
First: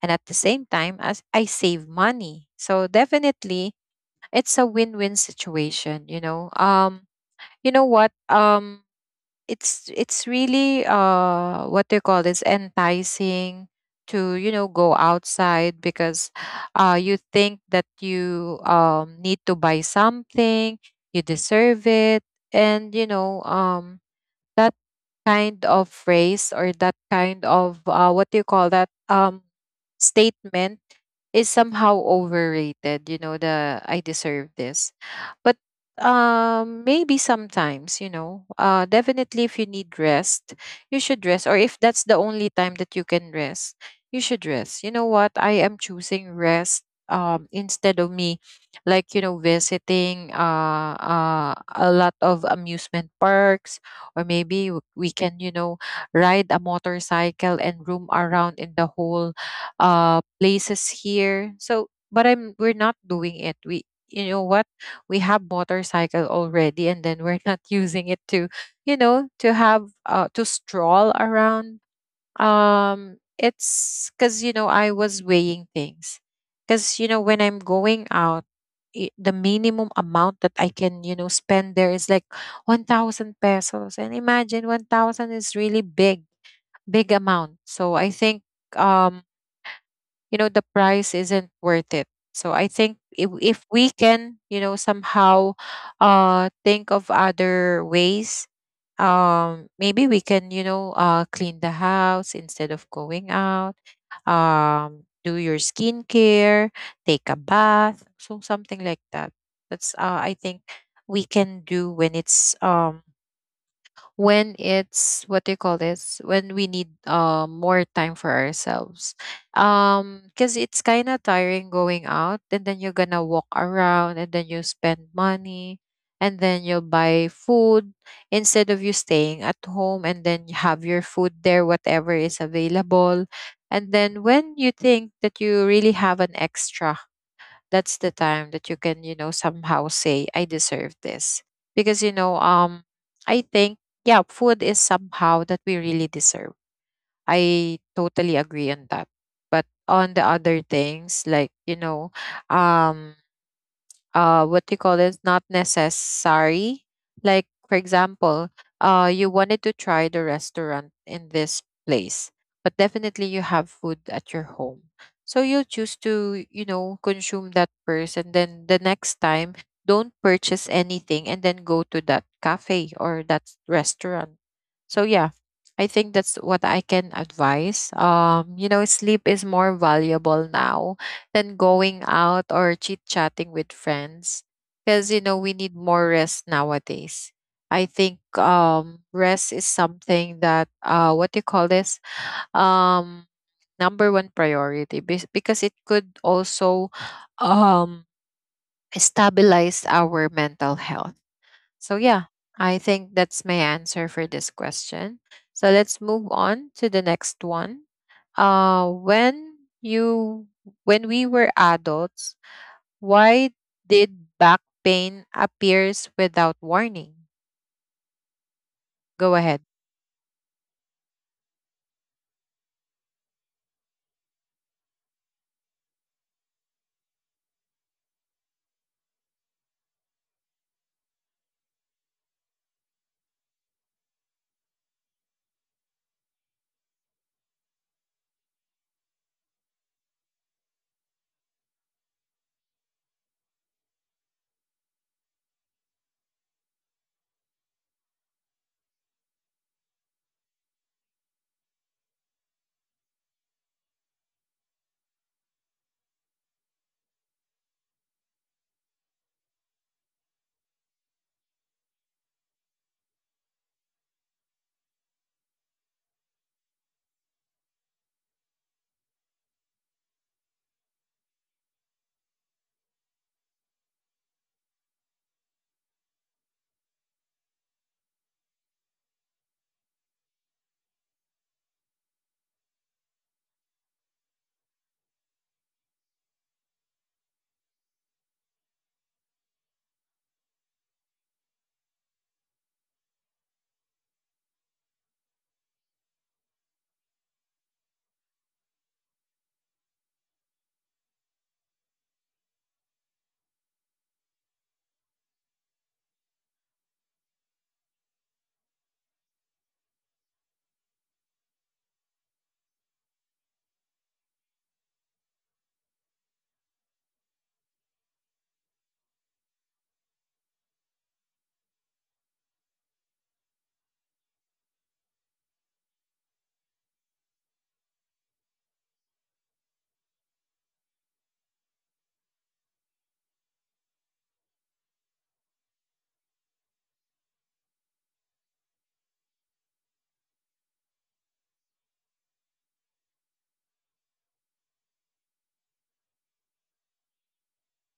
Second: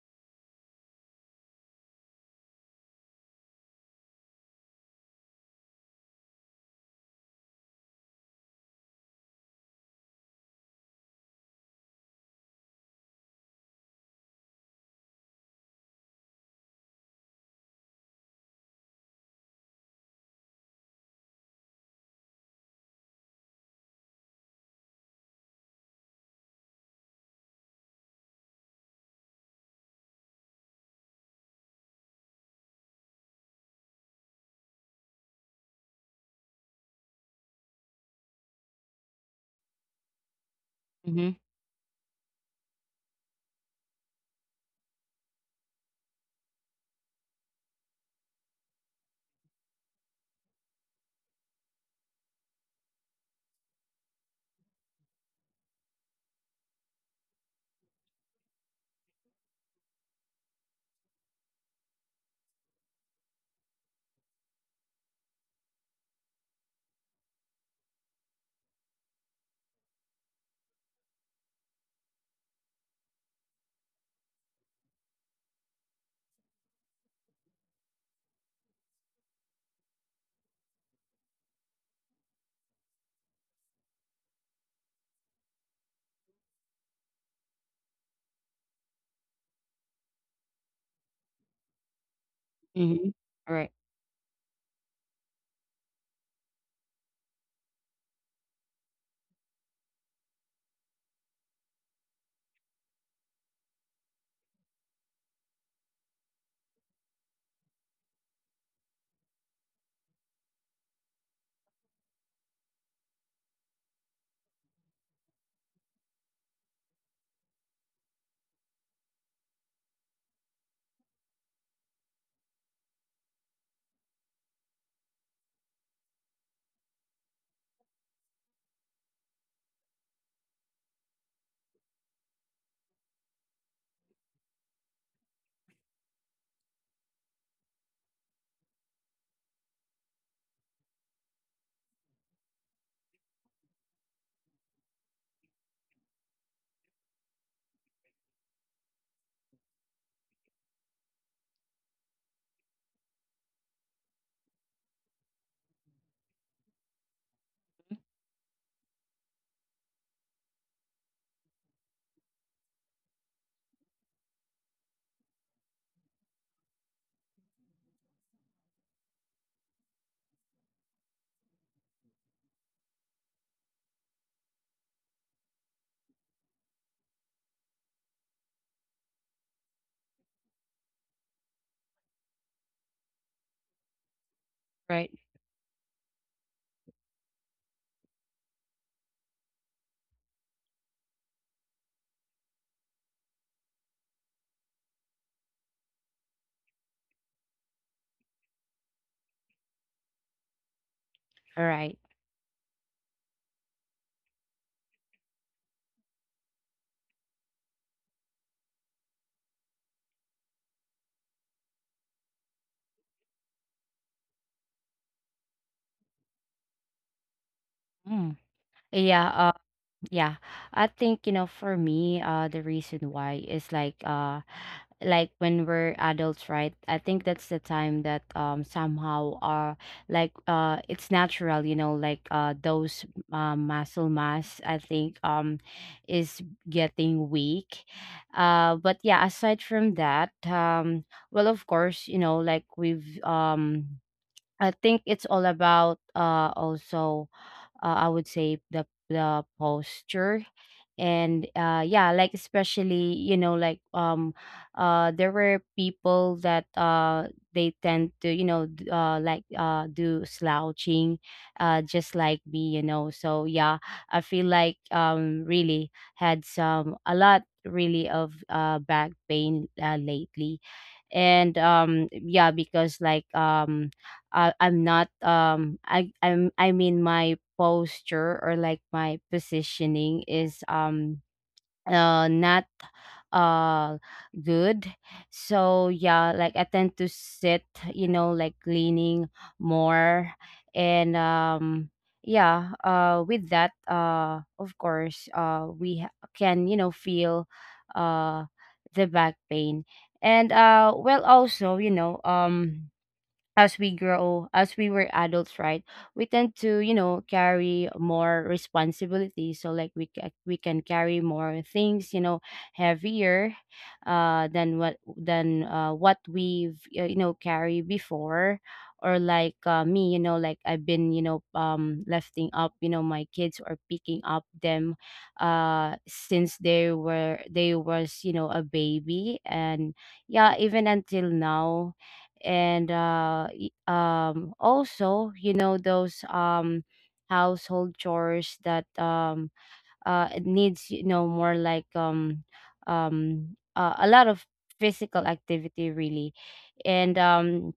and at the same time as I save money. So definitely it's a win-win situation, you know. Um, you know what? Um, it's really, uh, what do you call this, enticing to, you know, go outside, because uh, you think that you need to buy something, you deserve it. And you know, um, that kind of phrase or that kind of, uh, what do you call that, um, statement is somehow overrated, you know, the I deserve this. But um, maybe sometimes, you know, uh, definitely if you need rest, you should Mm-hmm, rest, or if that's the only time that you can rest, you should rest. You know what, I am choosing rest, um, instead of me, like, you know, visiting a lot of amusement parks, or maybe we can, you know, ride a motorcycle and roam around in the whole places here. So but I'm we're not doing it. We, you know what, we have motorcycle already and then we're not using it to, you know, to have to stroll around. Um, it's because you know I was weighing things, because you know when I'm going out, the minimum amount that I can, you know, spend there is like 1000 pesos, and imagine 1000 is really big amount. So I think, um, you know the price isn't worth it. So I think, mm-hmm. If we Right, can, you know, somehow think of other ways. Um, maybe we can, you know, clean the house instead of going out. Um, do your skincare, take a bath, so something like that. That's I think we can do when it's um, when it's what do you call this, when we need more time for ourselves. Um, because it's kind of tiring going out, and then you're gonna walk around, and then you spend money, and then you'll buy food, instead of you staying at home and then you have your food there whatever is available. And then when you think that you really have an extra, that's the time that you can, you know, somehow say I deserve this. Because you know I think yeah food is somehow that we really deserve. I totally agree on that. But on the other things, like you know, um, uh, what do you call it, not necessary. Like for example, uh, you wanted to try the restaurant in this place, but definitely you have food at your home. So you choose to, you know, consume that first, and then the next time don't purchase anything and then go to that cafe or that restaurant. So yeah, I think that's what I can advise. Um, you know, sleep is more valuable now than going out or chit chatting with friends, because you right. know we need more rest nowadays. I think rest is something that what do you call this, um, number one priority, because it could also um stabilize our mental health. All So right. yeah, I think that's my answer for this question. So let's move on to the next one. uh when you when we were adults, why did back pain appears without warning? Mm. Go ahead. Yeah. Yeah, I think, you know, for me, the reason why is like, like when we're adults, right? I think that's the time that somehow like it's natural, you know, like those muscle mass, I think, is getting weak. But yeah, aside from that, well, of course, you know, like we've. I think it's all about also, I would say the posture. And yeah, like especially, you know, like there were people that they tend to, you know, do slouching, just like me, you know. So yeah, I feel like really had some a lot really of back pain, lately. And yeah, because like I'm not I I'm I mean, my posture or like my positioning is not uh good. So yeah, like I tend to sit, you know, like leaning more. And yeah, with that of course can, you know, feel uh the back pain. And well, also, you know, as we grow, as we were adults, right? We tend to, you know, carry more responsibility. So like we can carry more things, you know, heavier than what we've you know, carry before. Or like me, you know, like I've been, you know, lifting up, you know, my kids, or picking up them since they was, you know, a baby, and yeah, even until now. And also, you know, those household chores that it needs, you know, more like a lot of physical activity, really. And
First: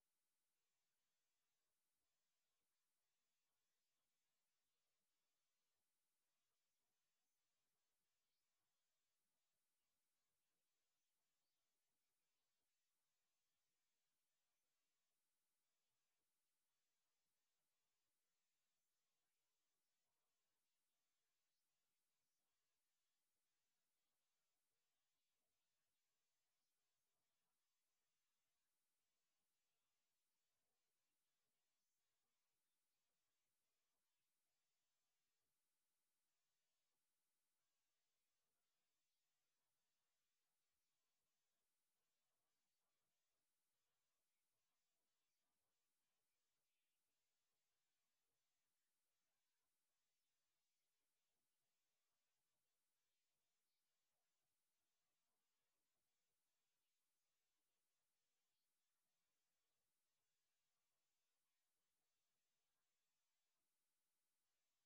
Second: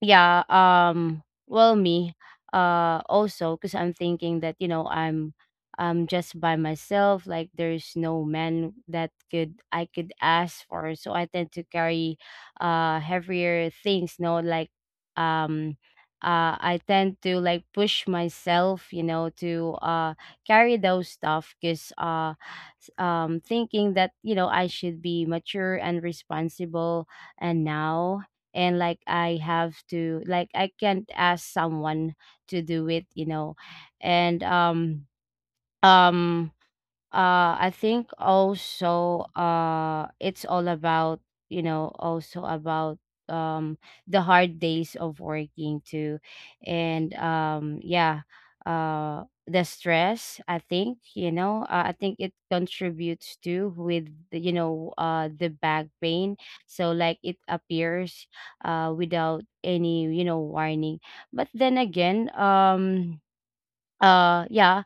yeah, well, me, also, because I'm thinking that, you know, I'm just by myself. Like, there's no man that could I could ask for. So I tend to carry, heavier things. No, like, um, I tend to like push myself, you know, to carry those stuff. 'Cause thinking that, you know, I should be mature and responsible, and now and like I can't ask someone to do it, you know. And um I think also it's all about, you know, also about um the hard days of working, too. And yeah, the stress, I think, you know, I think it contributes to with the, you know, the back pain. So like it appears without any, you know, warning. But then again, yeah.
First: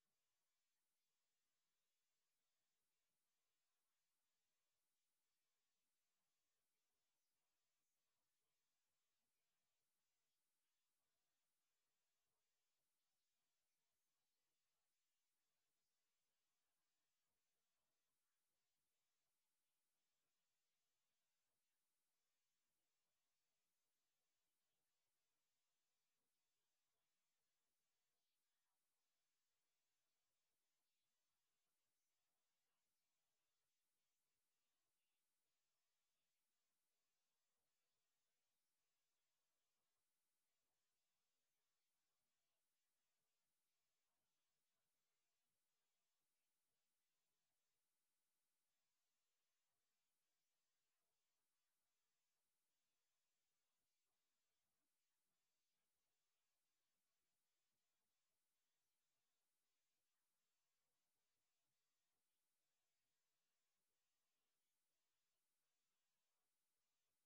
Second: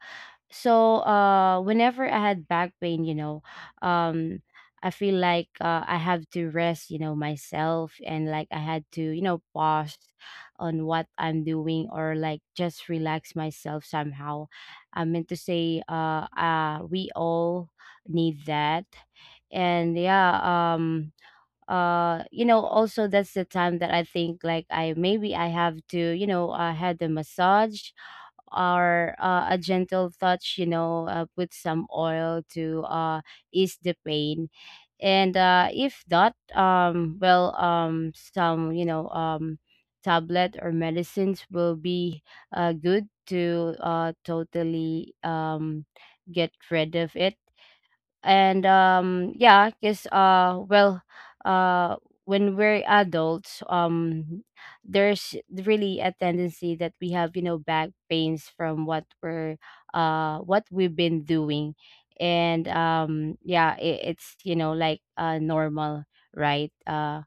So whenever I had back pain, you know, um I feel like I have to rest, you know, myself. And like I had to, you know, pause on what I'm doing, or like just relax myself somehow. I meant to say, we all need that. And yeah, you know, also, that's the time that I think like I maybe I have to, you know, had the massage, or a gentle touch, you know, put some oil to ease the pain. And if that well, some, you know, tablet or medicines will be good to totally get rid of it. And yeah, because well, uh when we're adults, there's really a tendency that we have, you know, back pains from what we've been doing. And yeah, it's, you know, like normal, right,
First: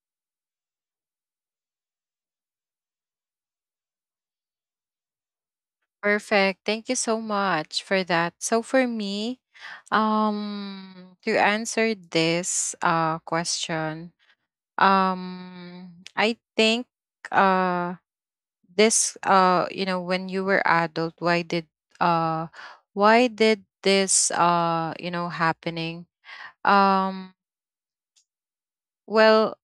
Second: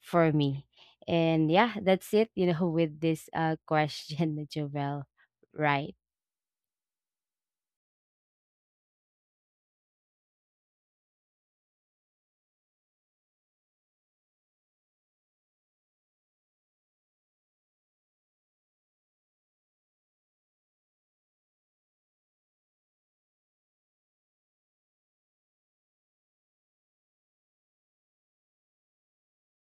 for me. And yeah, that's it, you know, with this question, Jovel. Right. Perfect. Thank you so much for that. So for me, to answer this question, I think uh this you know when you were adult, uh why did this you know happening? Um, well,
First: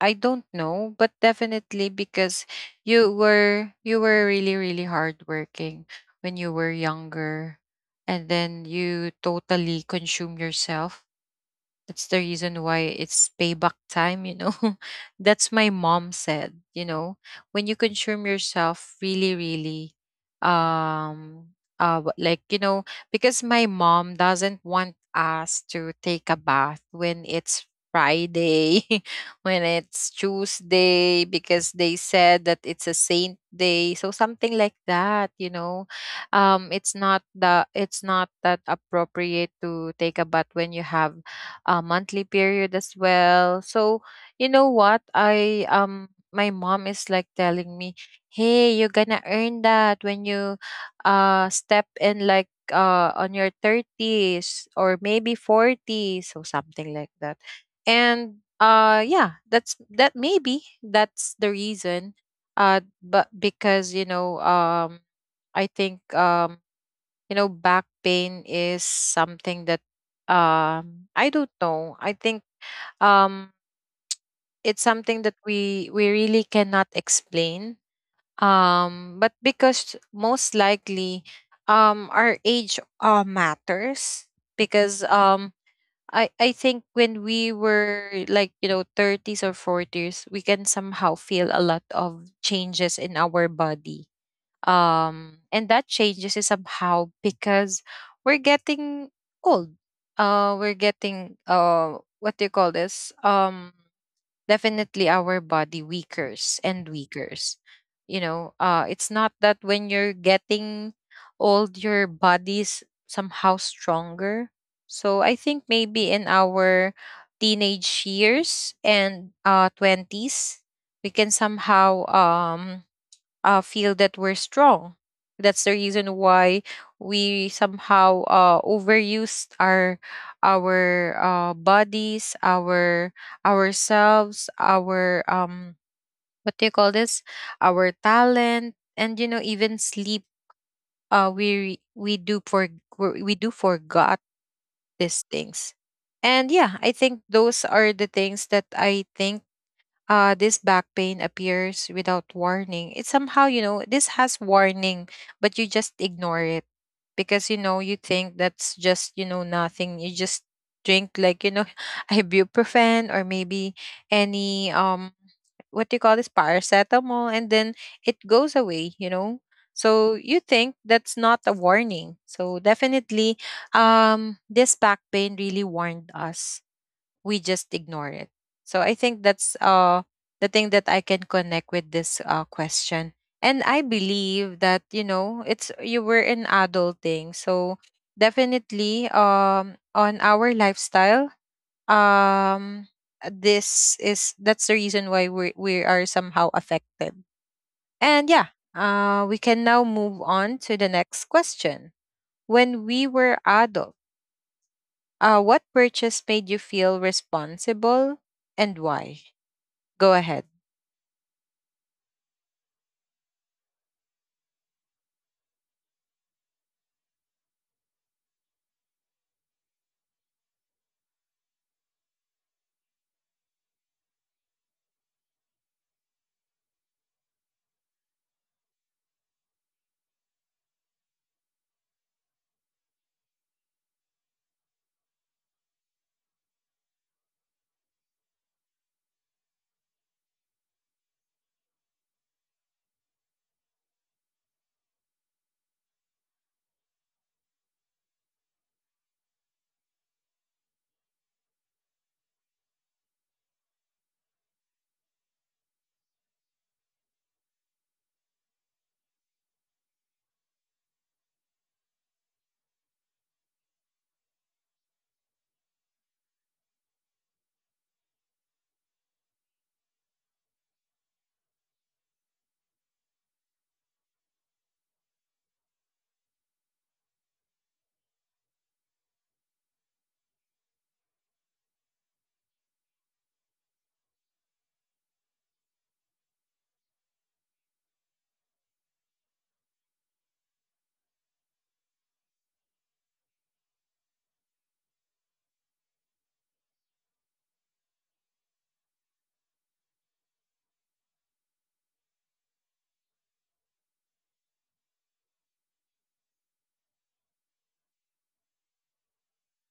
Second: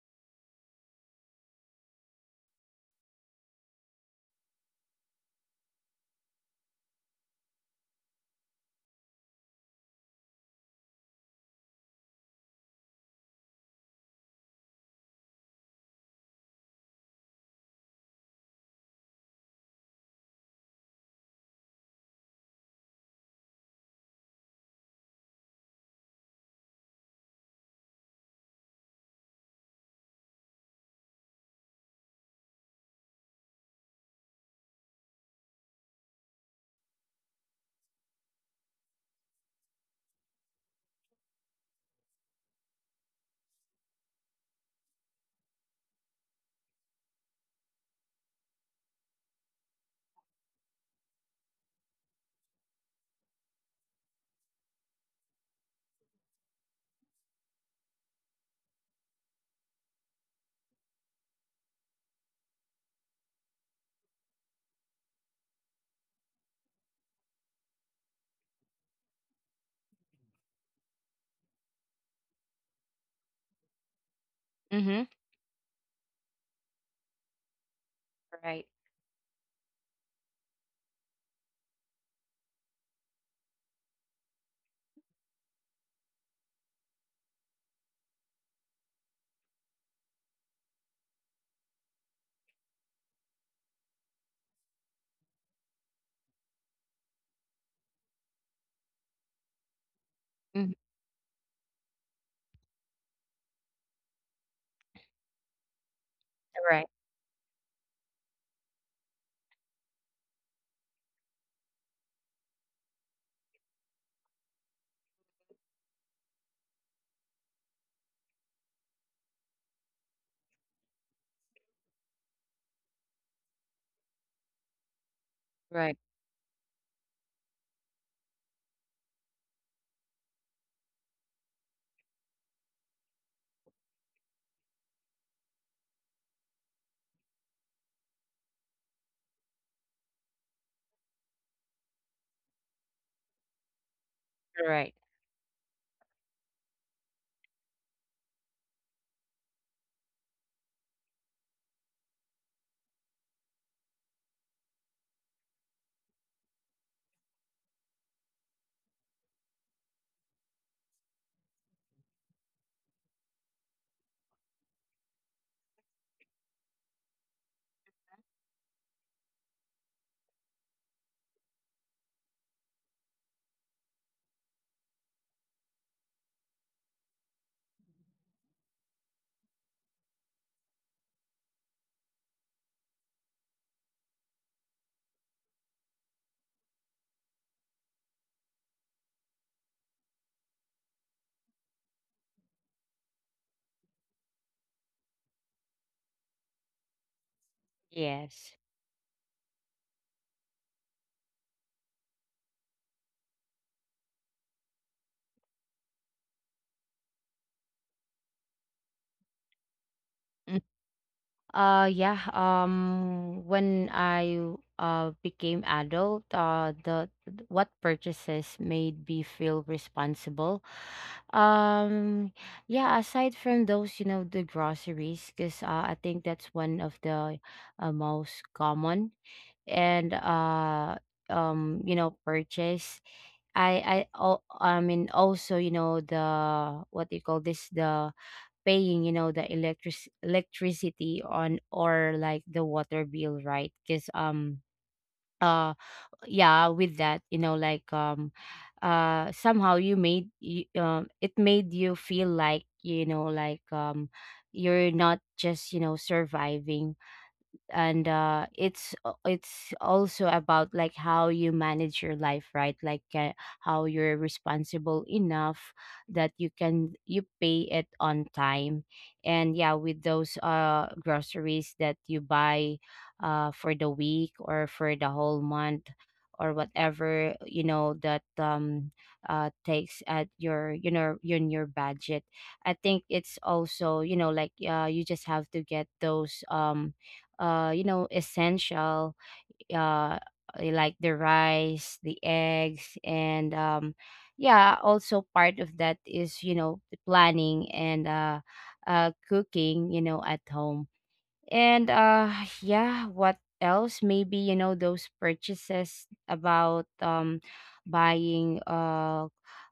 I don't know, but definitely because you were really really hardworking when you were younger, and then you totally consume yourself. That's the reason why it's payback time, you know. That's my mom said, you know, when you consume yourself really, really, um, like, you know, because my mom doesn't want us to take a bath when it's Friday, when it's Tuesday, because they said that it's a saint day. So something like that, you know. It's not the it's not that appropriate to take a bath when you have monthly period as well. So you know what? I my mom is like telling me, "Hey, you're gonna earn that when you step in like on your 30s or maybe 40s, so something like that." And yeah, that's that maybe that's the reason. Uh, but because you know I think you know back pain is something that I don't know, I think um it's Mm-hmm. something that we really cannot explain, Right. um, but because most likely our age matters. Because I think when we were like, you know, 30s or 40s, we can somehow feel a lot of changes in our body, um, and that changes is somehow because we're getting old. Uh, Mm. we're getting what do you call this um, definitely our body weakers Right. and weakers. You know, uh, it's not that when you're getting old your body's somehow stronger. So I think maybe in our teenage years and 20s, we can somehow feel that we're strong. That's the Right. reason why we somehow overuse our bodies, ourselves, our what do you call this? Our talent, and you know even sleep. We do for we do forgot Right. these things. And yeah, I think those are the things that I think this back pain appears without warning. It's somehow, you know, this has warning, but you just ignore it, because, you know, you think that's just, you know, nothing. You just drink like, you know, ibuprofen or maybe any, what do you call this, paracetamol, and then it goes away, you know. So you think that's not a warning. So definitely, this back pain really warned us, we just ignore it. So I think that's the thing that I can connect with this question. And I believe that, you know, it's you were in adulting. So definitely on our lifestyle, um this is that's the reason why we are somehow affected. And yeah, Yes. We can now move on to the next question. When we were adults, what purchase made you feel responsible, and why? Go ahead. Mm. Yeah, when I became adult, what purchases made me feel responsible? Um yeah, aside from those, you know, the groceries, because I think that's one of the most common, and you know, purchase. I oh, I mean also, the — what do you call this — the paying, the electricity on, or like the water bill, right? Because uh yeah, with that, like somehow it made you feel like, like you're not just, surviving. And it's also about like how you manage your life, right? Like how you're responsible enough that you pay it on time. And yeah, with those groceries that you buy for the week or for the whole month, or whatever, that takes at your, in your budget. I think it's also, like, you just have to get those essential, uh like the rice, the eggs, and yeah, also part of that is, the planning and cooking, at home. And yeah, what else? Maybe, those purchases about buying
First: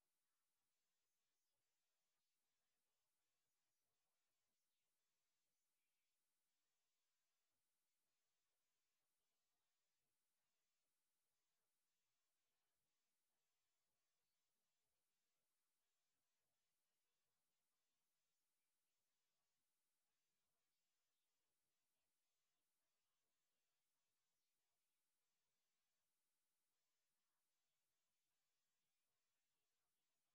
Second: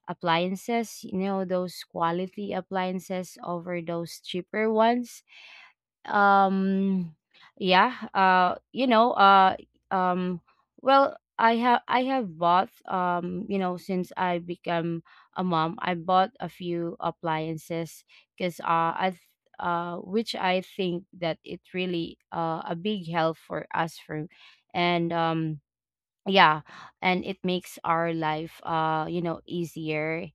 appliances, those quality appliances over those cheaper ones. Um yeah, um well, I have bought, since I become a mom, I bought a few appliances, because uh i th- which I think that it really a big help for us, for. And yeah, and it makes our life, easier,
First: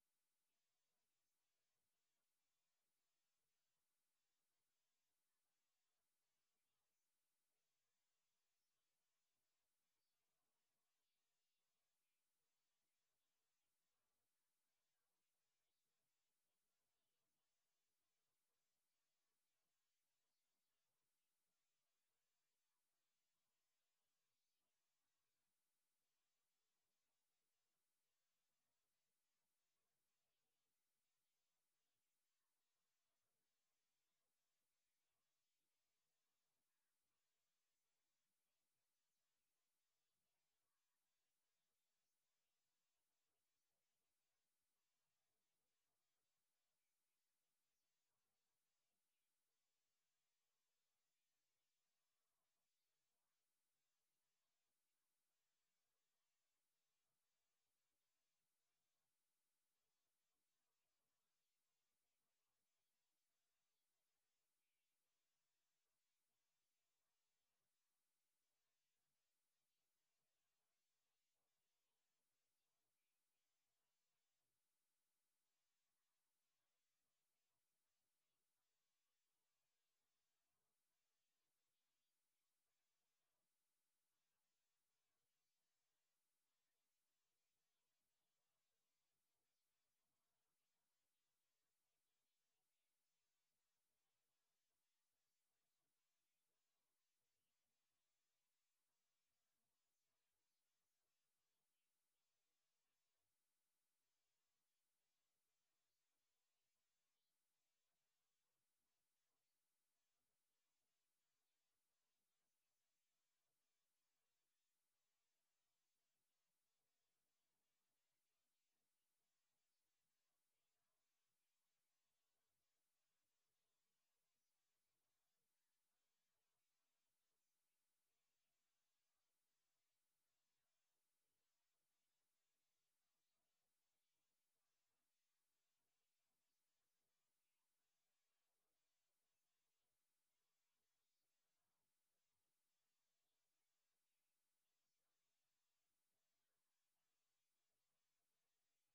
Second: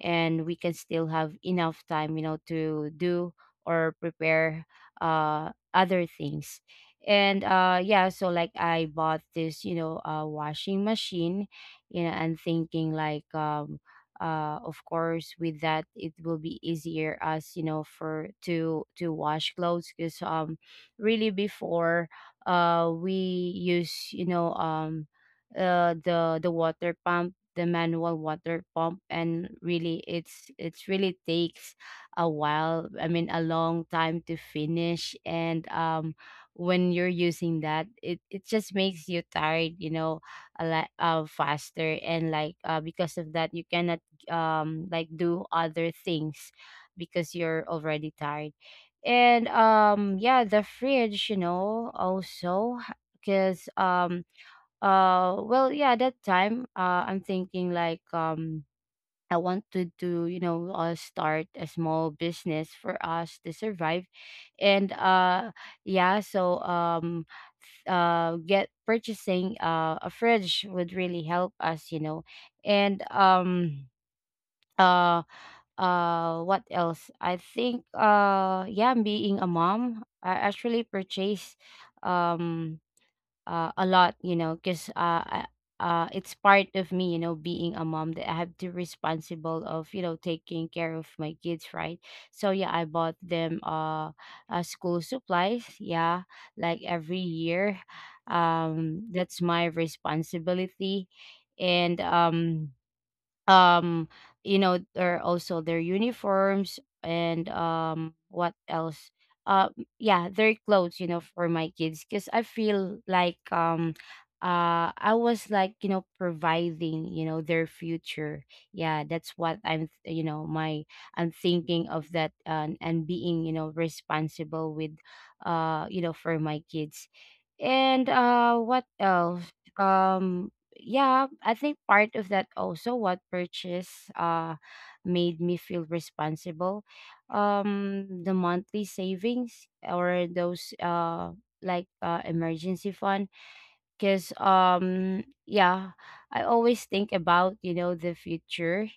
and we can still have enough time, to do or prepare other things. And yeah, so like I bought this, washing machine, and thinking like, of course, with that, it will be easier, as you know, for to wash clothes, because really before, we use, the water pump, the manual water pump, and really it's really takes a while. I mean, a long time to finish. And when you're using that, it just makes you tired, you know, a lot faster. And like because of that, you cannot like do other things, because you're already tired. And yeah, the fridge, you know, also, because well, yeah, that time, I'm thinking like, I wanted to, start a small business for us to survive. And yeah, so get purchasing a fridge would really help us, you know. And uh what else? I think yeah, being a mom, I actually purchased, um a lot, you know, because it's part of me, you know, being a mom, that I have to responsible of, you know, taking care of my kids, right? So yeah, I bought them school supplies, yeah, like every year. That's my responsibility, and um or also their uniforms. And what else? uh yeah, their clothes, you know, for my kids, because I feel like, I was like, providing, you know, their future. Yeah, that's what I'm th- you know my I'm thinking of. That, and being, you know, responsible with, for my kids. And what else? Yeah, I think part of that also, what purchase uh made me feel responsible. The monthly savings, or those emergency fund, because yeah, I always think about, you know, the future.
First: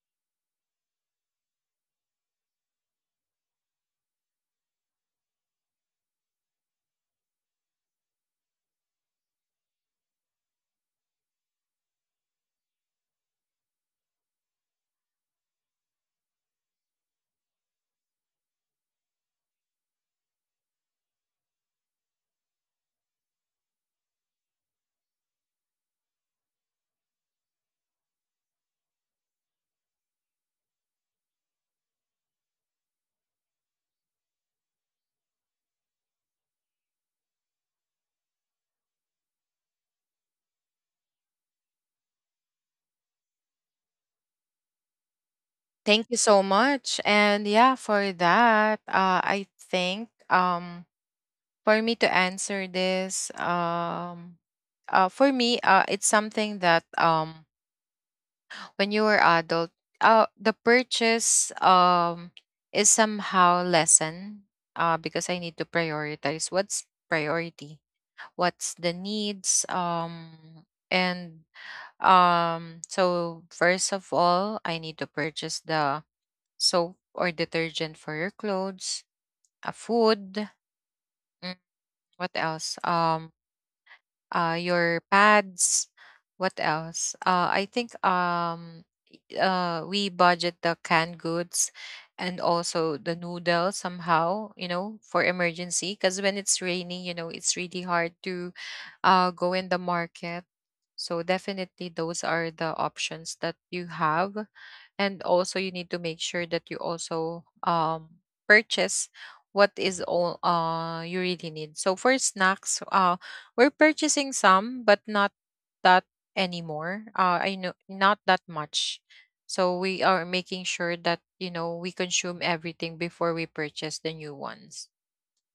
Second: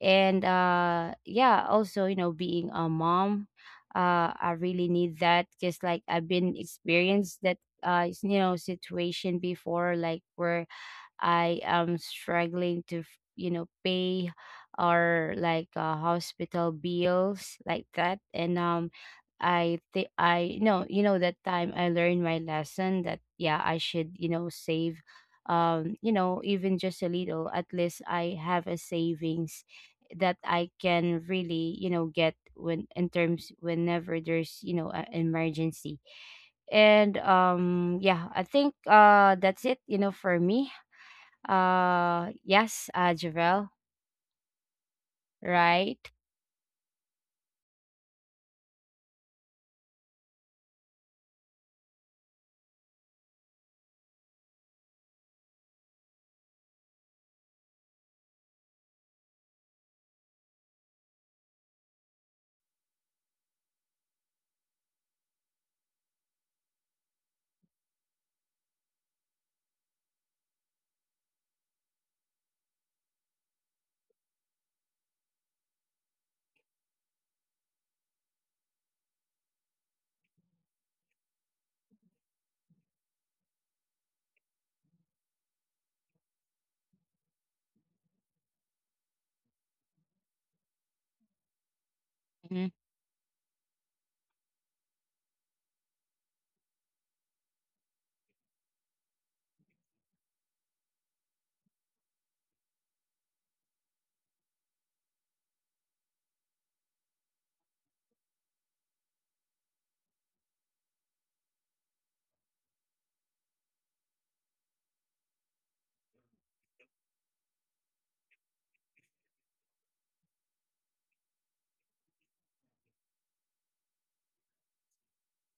And yeah, also, you know, being a mom, I really need that, because, like, I've been experienced that, situation before, like where I am struggling to, pay our, hospital bills like that. And I think I — no, you know, that time I learned my lesson, that, yeah, I should, you know, save, even just a little. At least I have a savings that I can really, you know, get when in terms, whenever there's, you know, an emergency. And yeah, I think that's it, you know, for me. Yes, Javel, Thank right? you so much. And yeah, for that, I think for me to answer this, for me, it's something that when you were adult, the purchase is somehow lessened, because I need to prioritize what's priority, what's the needs, and um, so first of all, I need to purchase the soap or detergent for your clothes, a food, mm, what else? Your pads, what else? I think we budget the canned goods, and Mm-hmm. also the noodles somehow you know for emergency, because when it's raining you know it's really hard to go in the market. So definitely those are the options that you have. And also you need to make sure that you also purchase what is all you really need. So for snacks, uh, we're purchasing some but not that anymore. Uh, I know not that much. So we are making sure that, you know, we consume everything before we purchase the new ones.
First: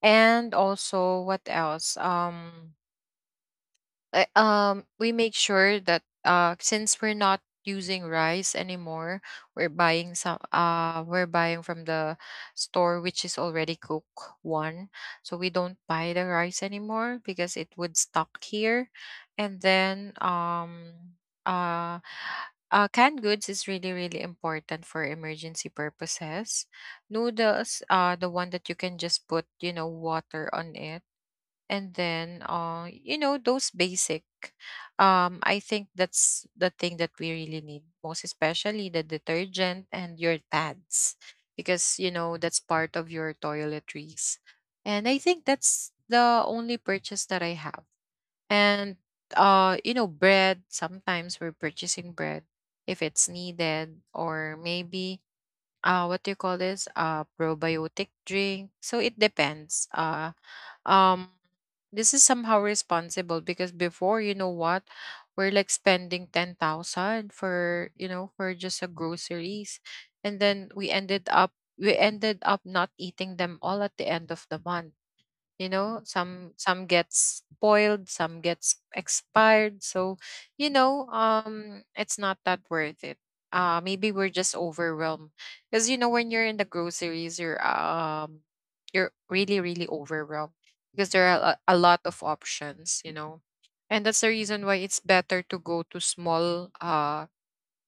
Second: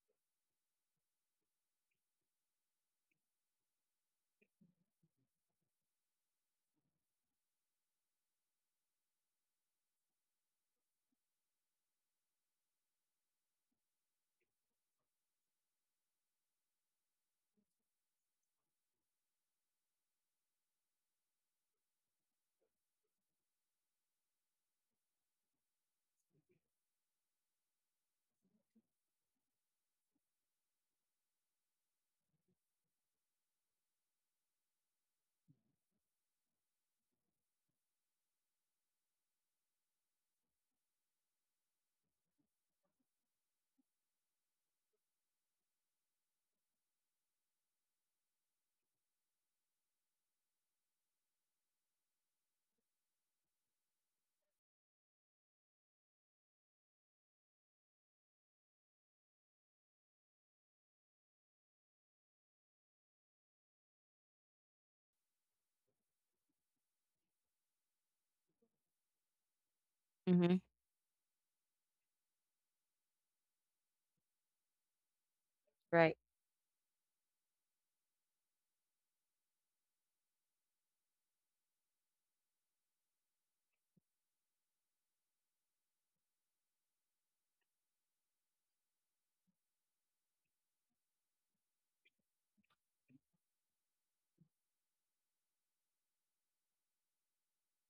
And also what else? We make sure that since we're not using rice anymore, we're buying from the store which is already cooked one, so we don't buy the rice anymore because it would stock here. And then uh Canned goods is really important for emergency purposes. Noodles, the one that you can just put water on it. And then uh you know those basic, I think that's the thing that we really need, most especially the detergent and your pads, because you know that's part of your toiletries. And I think that's the only purchase that I have. And bread, sometimes we're purchasing bread if it's needed. Or maybe, what do you call this, probiotic drink. So it depends. Um this is somehow responsible because before, you know what, we're like spending 10,000 for, you know, for just a groceries. And Mm-hmm. then we ended up, we ended up not eating them all at the end of the month. You know, Right. some gets spoiled, some gets expired. So, you know, it's not that worth it. Maybe we're just overwhelmed, because you know when you're in the groceries, you're really overwhelmed because there are a lot of options, you know. And that's the reason why it's better to go to small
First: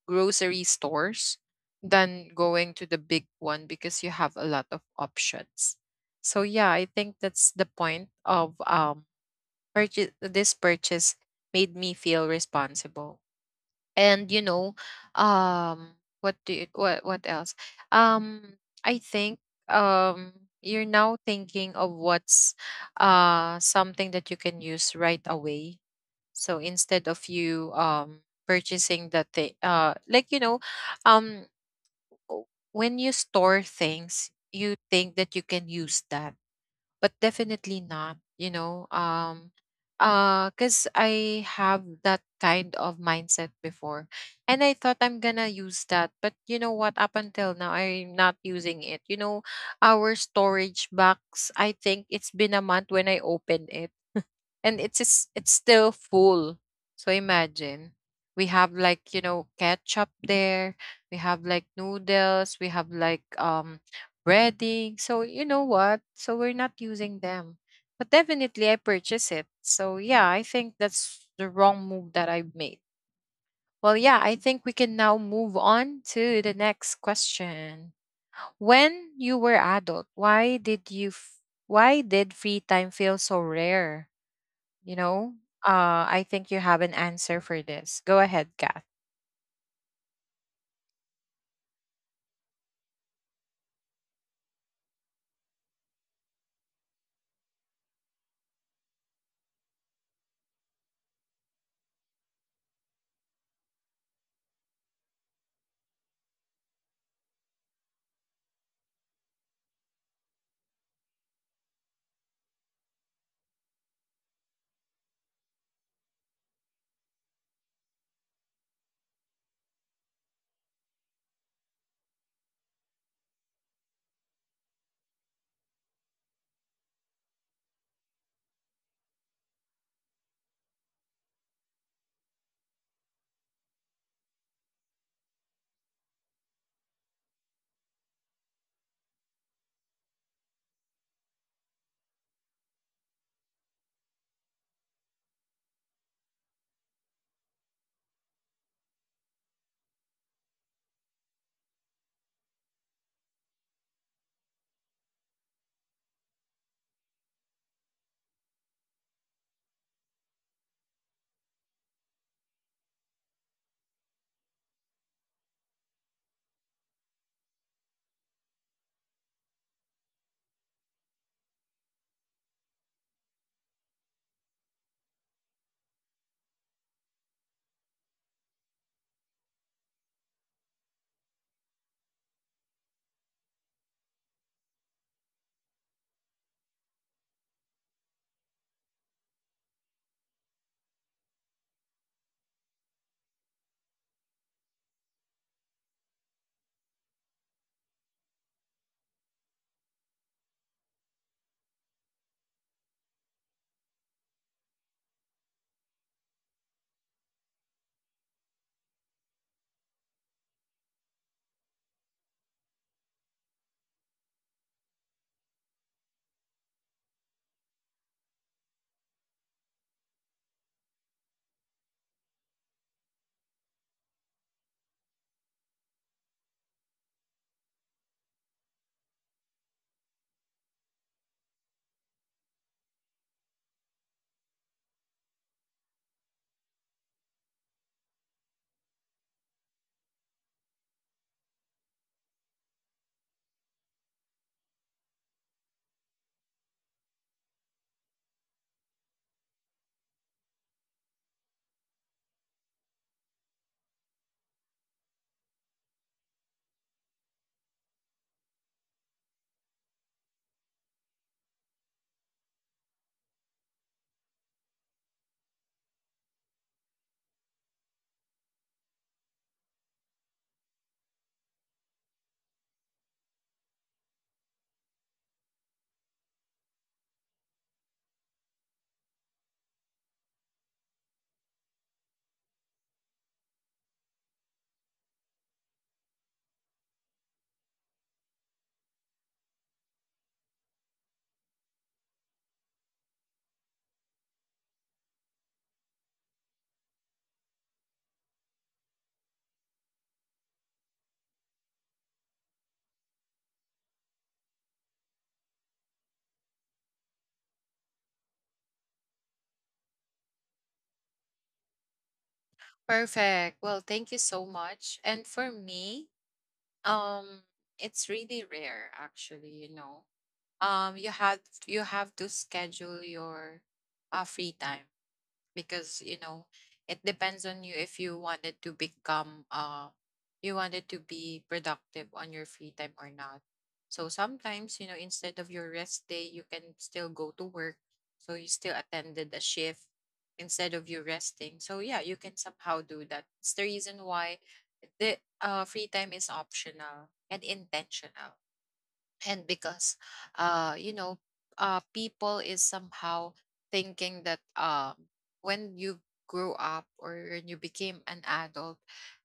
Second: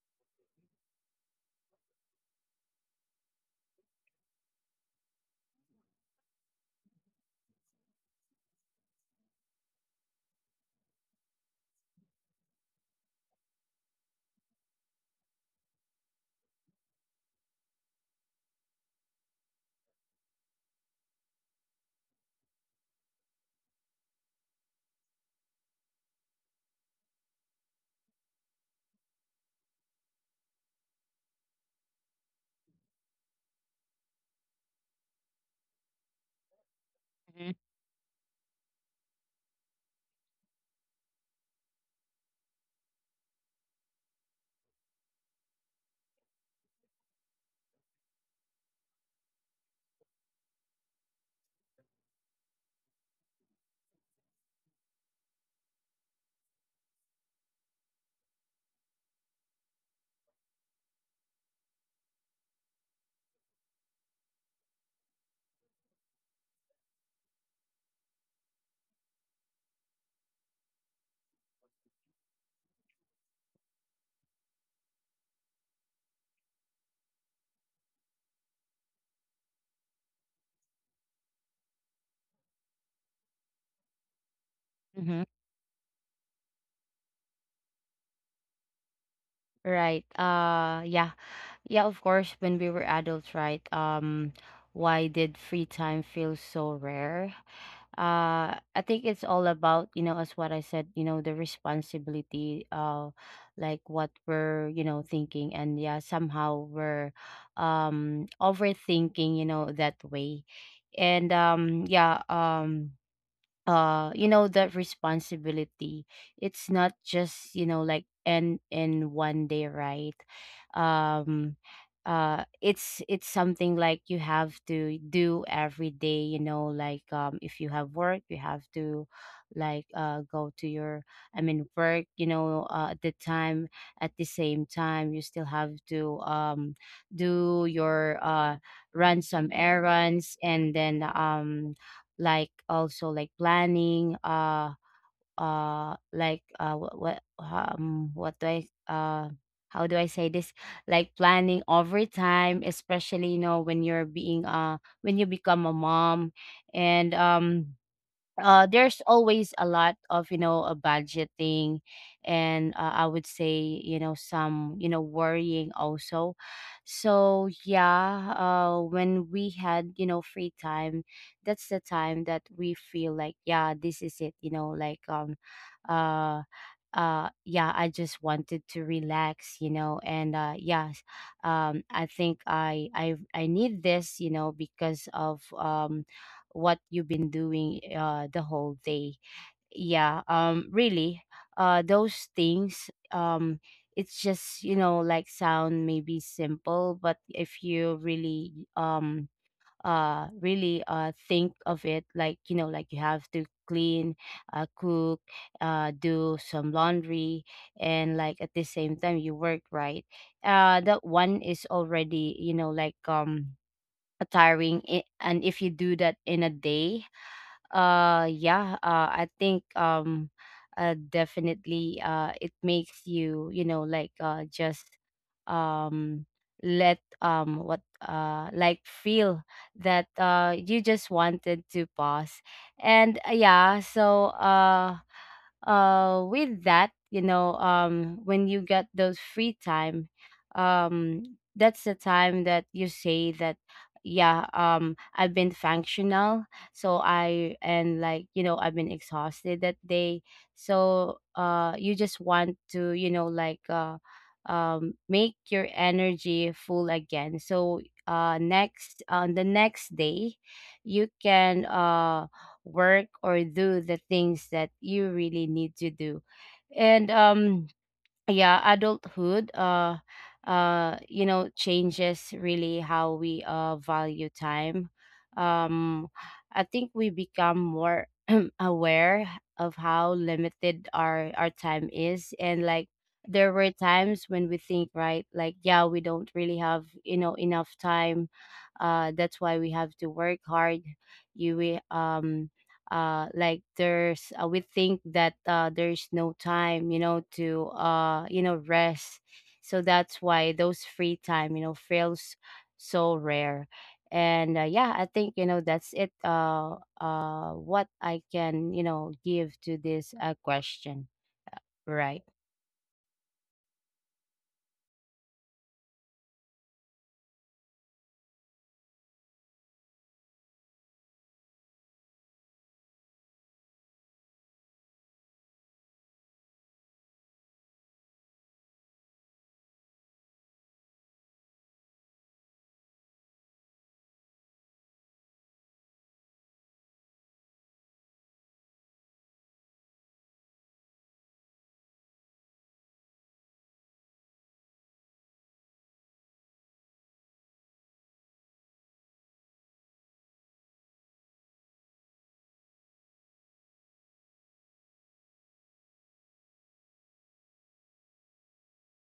grocery stores than going to the big one, because you have a lot of options. So yeah, I think that's the point of, purchase, this purchase made me feel responsible. And you know, what else? Um I think um you're now thinking of what's something that you can use right away. So instead of you purchasing that thing, um, w- when you store things, you think that you can use that, but Mm-hmm. definitely not. Because I have that kind of mindset before, and I thought I'm gonna use that. But you know what? Up until now, I'm not using it. You know, our storage box, I think it's been a month when I opened it, and it's still full. So imagine, we have like you know ketchup there, we have like noodles, we have like breading. So you know what? So we're not using them, but definitely I purchase it. So yeah, I think that's the wrong move that I made. Well, yeah, I think we can now move on to the next question. When you were adult, why did free time feel so rare? You Mm-hmm. know, I think you have an answer for this. Go ahead, Kath. Right. Yeah. Yeah, of course, when we were adults, right? Why did free time feel so rare? I think it's all about, you know, as what I said, you know, the responsibility, like what we're, you know, thinking. And yeah, somehow we're overthinking, you know, that way. And yeah, that responsibility, it's not just, you know, like end in one day, right? Um uh it's it's something like you have to do every day, you know, like, if you have work, you have to, like, go to your — I mean, work, you know, at the time. At the same time, you still have to do your, run some errands, and then, like, also, like, planning, what do I how do I say this, like, planning overtime, especially, you know, when you're being when you become a mom. And there's always a lot of, you know, budgeting. And I would say, you know, some, you know, worrying also. So yeah, when we had, you know, free time, that's the time that we feel like, yeah, this is it, you know, like, uh yeah, I just wanted to relax, you know. And yeah, I think I need this, you know, because of what you've been doing the whole day. Yeah, really those things, it's just, you know, like, sound maybe simple. But if you really really think of it, like, you know, like, you have to clean, cook, do some laundry, and, like, at the same time, you work, right? That one is already, you know, like, tiring, and if you do that in a day, yeah, I think, definitely it makes you, you know, like, just um let what like feel that you just wanted to pause. And yeah, so with that, you know, when you get those free time, um that's the time that you say that, yeah, I've been functional. So I and like, you know, I've been exhausted that day. So you just want to, you know, like, make your energy full again. So next on the next day, you can work or do the things that you really need to do. And yeah, adulthood, changes really how we value time. um I think we become more aware of how limited our time is. And, like, there were times when we think, right, like, yeah, we don't really have, you know, enough time, that's why we have to work hard. You we like, there's, we think that there's no time, you know, to, rest. So that's why those free time, you know, feels so rare. And yeah, I think, you know, that's it, what I can, you know, give to this, question, right? Perfect. Well, thank you so much. And for me, um, it's really rare actually, you know. You have, you have to schedule your free time, because you know it depends on you if you wanted to become you wanted to be productive on your free time or not. So sometimes, you know, instead of your rest day, you can still go to work, so you still attended a shift instead of you resting. So yeah, you can somehow do that. It's the reason why the free time is optional and intentional. And because uh you know people is somehow thinking that when you grew up or when you became an adult,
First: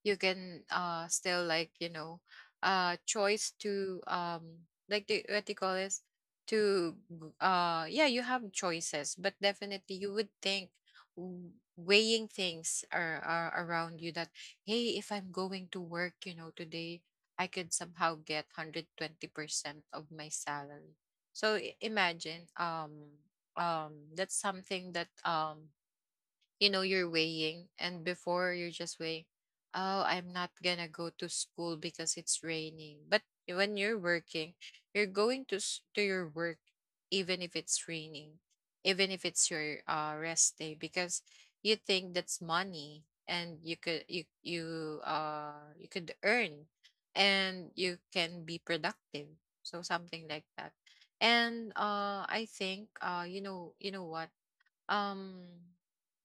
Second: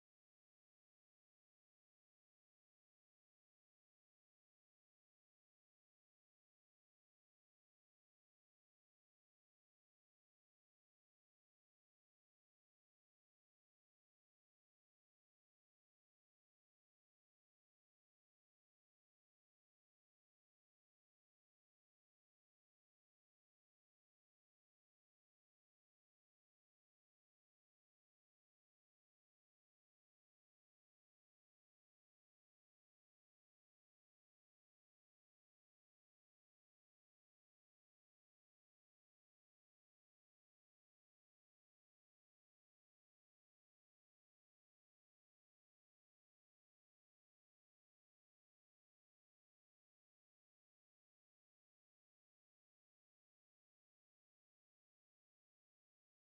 you can still like you know choice to like what do you call this, yeah, you have choices. But definitely you would think, weighing things are around you, that hey, if I'm going to work, you know, today, I could somehow get 120% of my salary. So imagine, that's something that you know you're weighing. And before you're just weighing, oh, I'm not gonna go to school because it's raining. But when you're working, you're going to to your work even if it's raining, even if it's your rest day, because you think that's money and you could, you could earn, and you can be productive. So something like that. And I think you know what, um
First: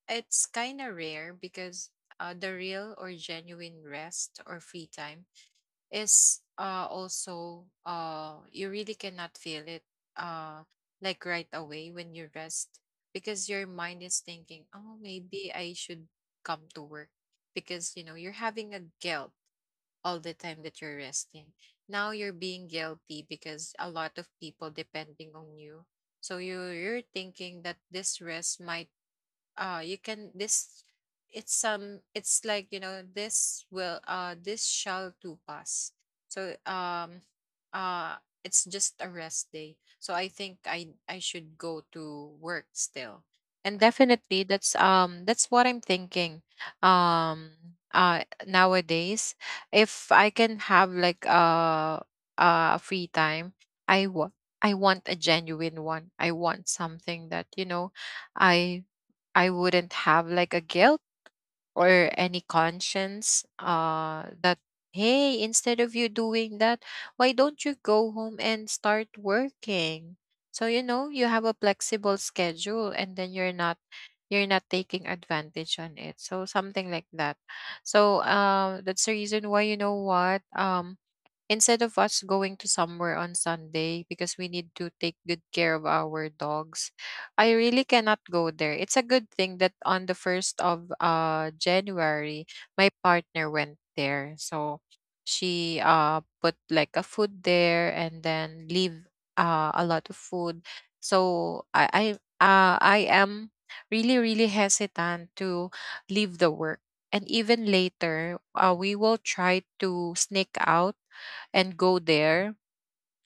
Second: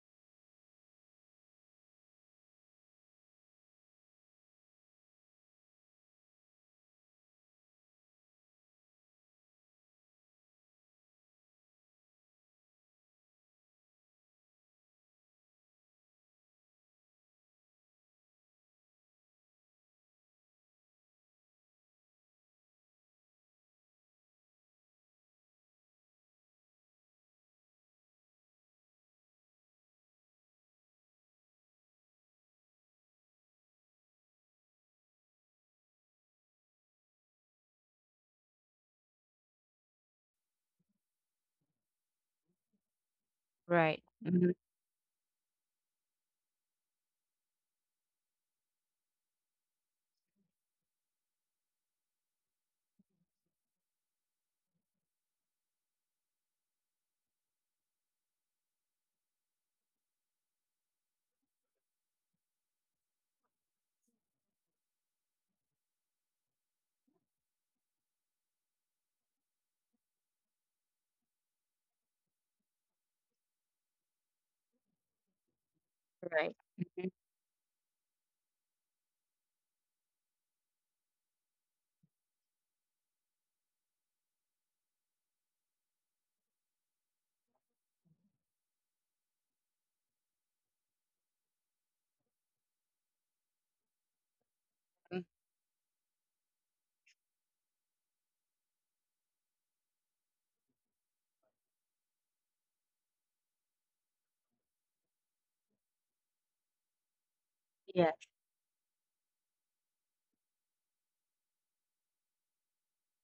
it's kind of rare because the real or genuine rest or free time is also you really cannot feel it uh, like right away when you rest, because your mind is thinking, oh, maybe I should come to work, because you know you're having a guilt all the time that you're resting. Now you're being guilty because a lot of people depending on you. So you're thinking that this rest might, you can this it's some, it's like you know this will, this shall to pass. So uh it's just a rest day, so I think I should go to work still. And Right. definitely Hmm. that's, that's what I'm thinking. um Nowadays, if I can have like free time, i want I want a genuine one. I want something that you know, I I wouldn't have like a guilt or any conscience, that hey, instead of you doing that, why don't you go home and start working? So you know, you have a flexible schedule, and then you're not, you're not taking advantage on it. So Right. something like that. So that's the reason why, you know what, instead of us going to somewhere on Sunday, because we need to take good care of our dogs, I really cannot go there. It's a good thing that on the 1st of January, my partner went there. So Mhm. she put like a food there, and then leave a lot of food. So I am really, really hesitant to leave the work. And even Yes. later, we will try to sneak out and go there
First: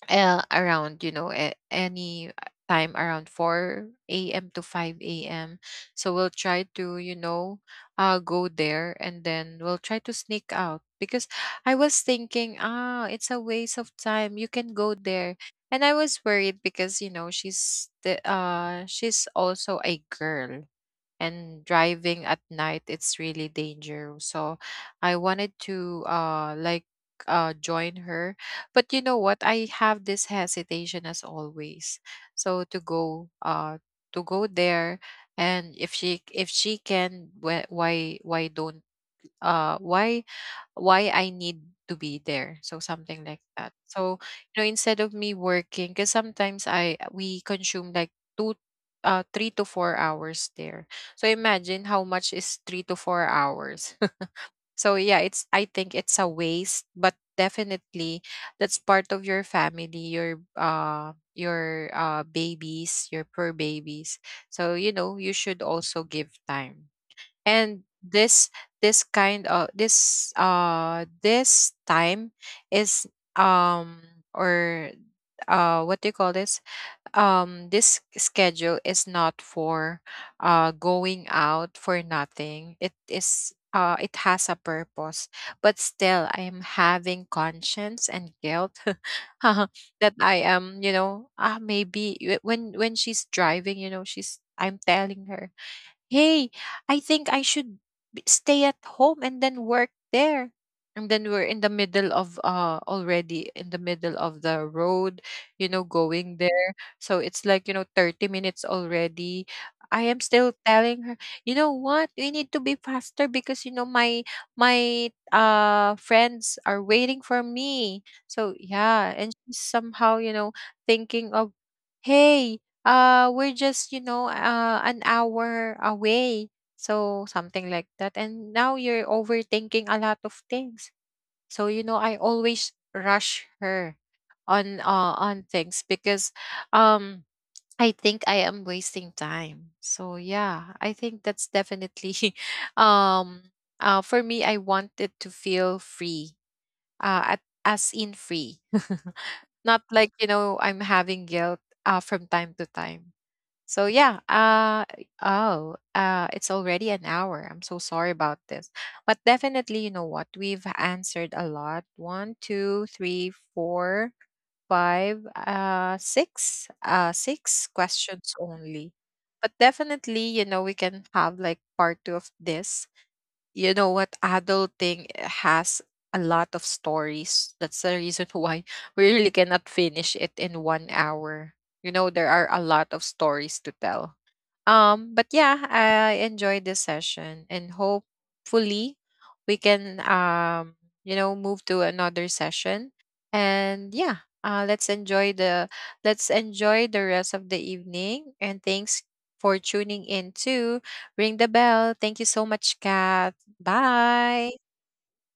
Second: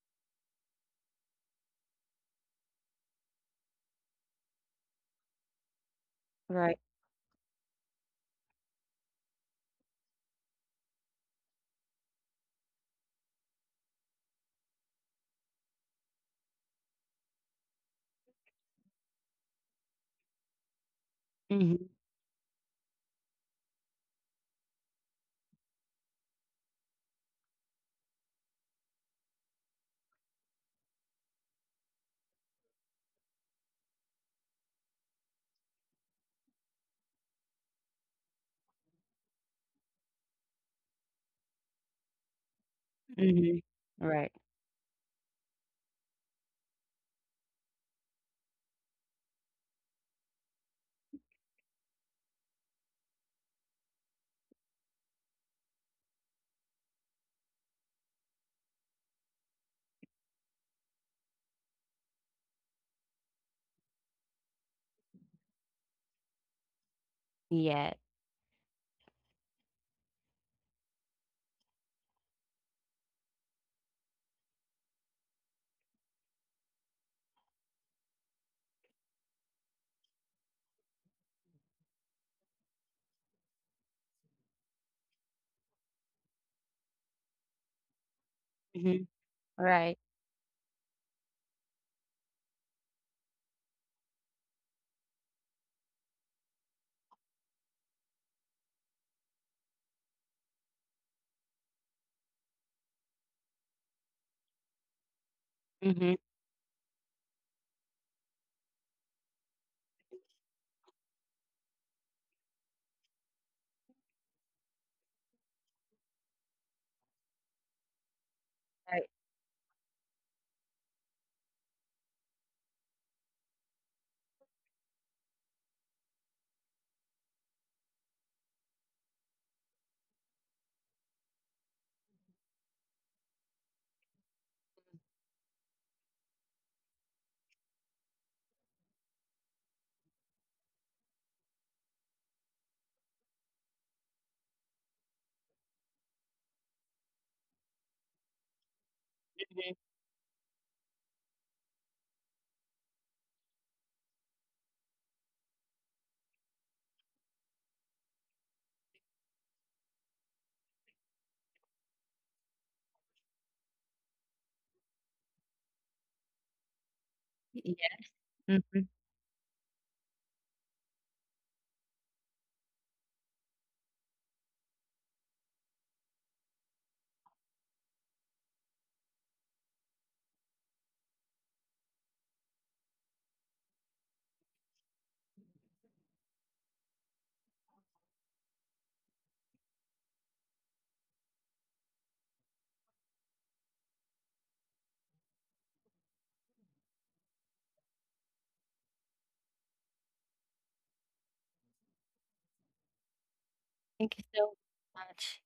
around you know any time, around 4 a.m. to 5 a.m. So we'll try Right. to you know go there, and then we'll try to sneak out, because I was thinking ah, it's a waste of time, you can go there. And I was worried because you know she's also a girl, and Mhm. driving at night, it's really dangerous. So I wanted to join her. But you know what, I have this hesitation as always. So to go there. And if she, if she can, wh- why don't uh why why I need to be there. So something like Mhm. that. So, Right. you know, instead of me working, because sometimes I we consume like two, 3 to 4 hours there. So imagine how much is 3 to 4 hours. So yeah, it's, I think it's a waste, but definitely that's part of your family, your babies, your poor babies. So you know, you should also give time. And Yeah. This kind of this time is, um or what do you call this, this schedule is not for going out for nothing, it is, it has a purpose. But still, I am having conscience and guilt Mhm. Right. that I am, you know, ah, maybe, when she's driving, you know she's I'm telling her, hey, I think I should, stay at home and then work there. And then we're in the middle of, already in the middle of the road, you know, Mhm. going there. So it's like, you know, 30 minutes already. I am still telling her, you know what, we need to be faster, because you know my, friends are waiting for me. So Right. yeah, and she's somehow, you know, thinking of, hey, we're just you know an hour away. So something like that. And now you're overthinking a lot of things, so you know I always rush her on things, because um I think I am wasting time. So yeah, I think that's definitely um for me, I wanted to feel free, at, as in free. Not like you know I'm having guilt from time to time. So yeah, oh, it's already an hour. I'm so sorry about this. But definitely, you know what, we've answered a lot. One, two, three, four, five, six, Mhm. six questions Yeah. only. But definitely, you know, we can have like part two of this. You know what, adulting has a lot of stories. That's the reason why we really cannot finish it in one hour. You know, there are a lot of stories to tell. But yeah, I enjoyed this session, and hopefully we can you know, move to another session. And yeah, let's enjoy the, let's enjoy the rest of the evening. And thanks for tuning in to Ring the Bell. Thank you so much, Kat. Thank you so Bye. much.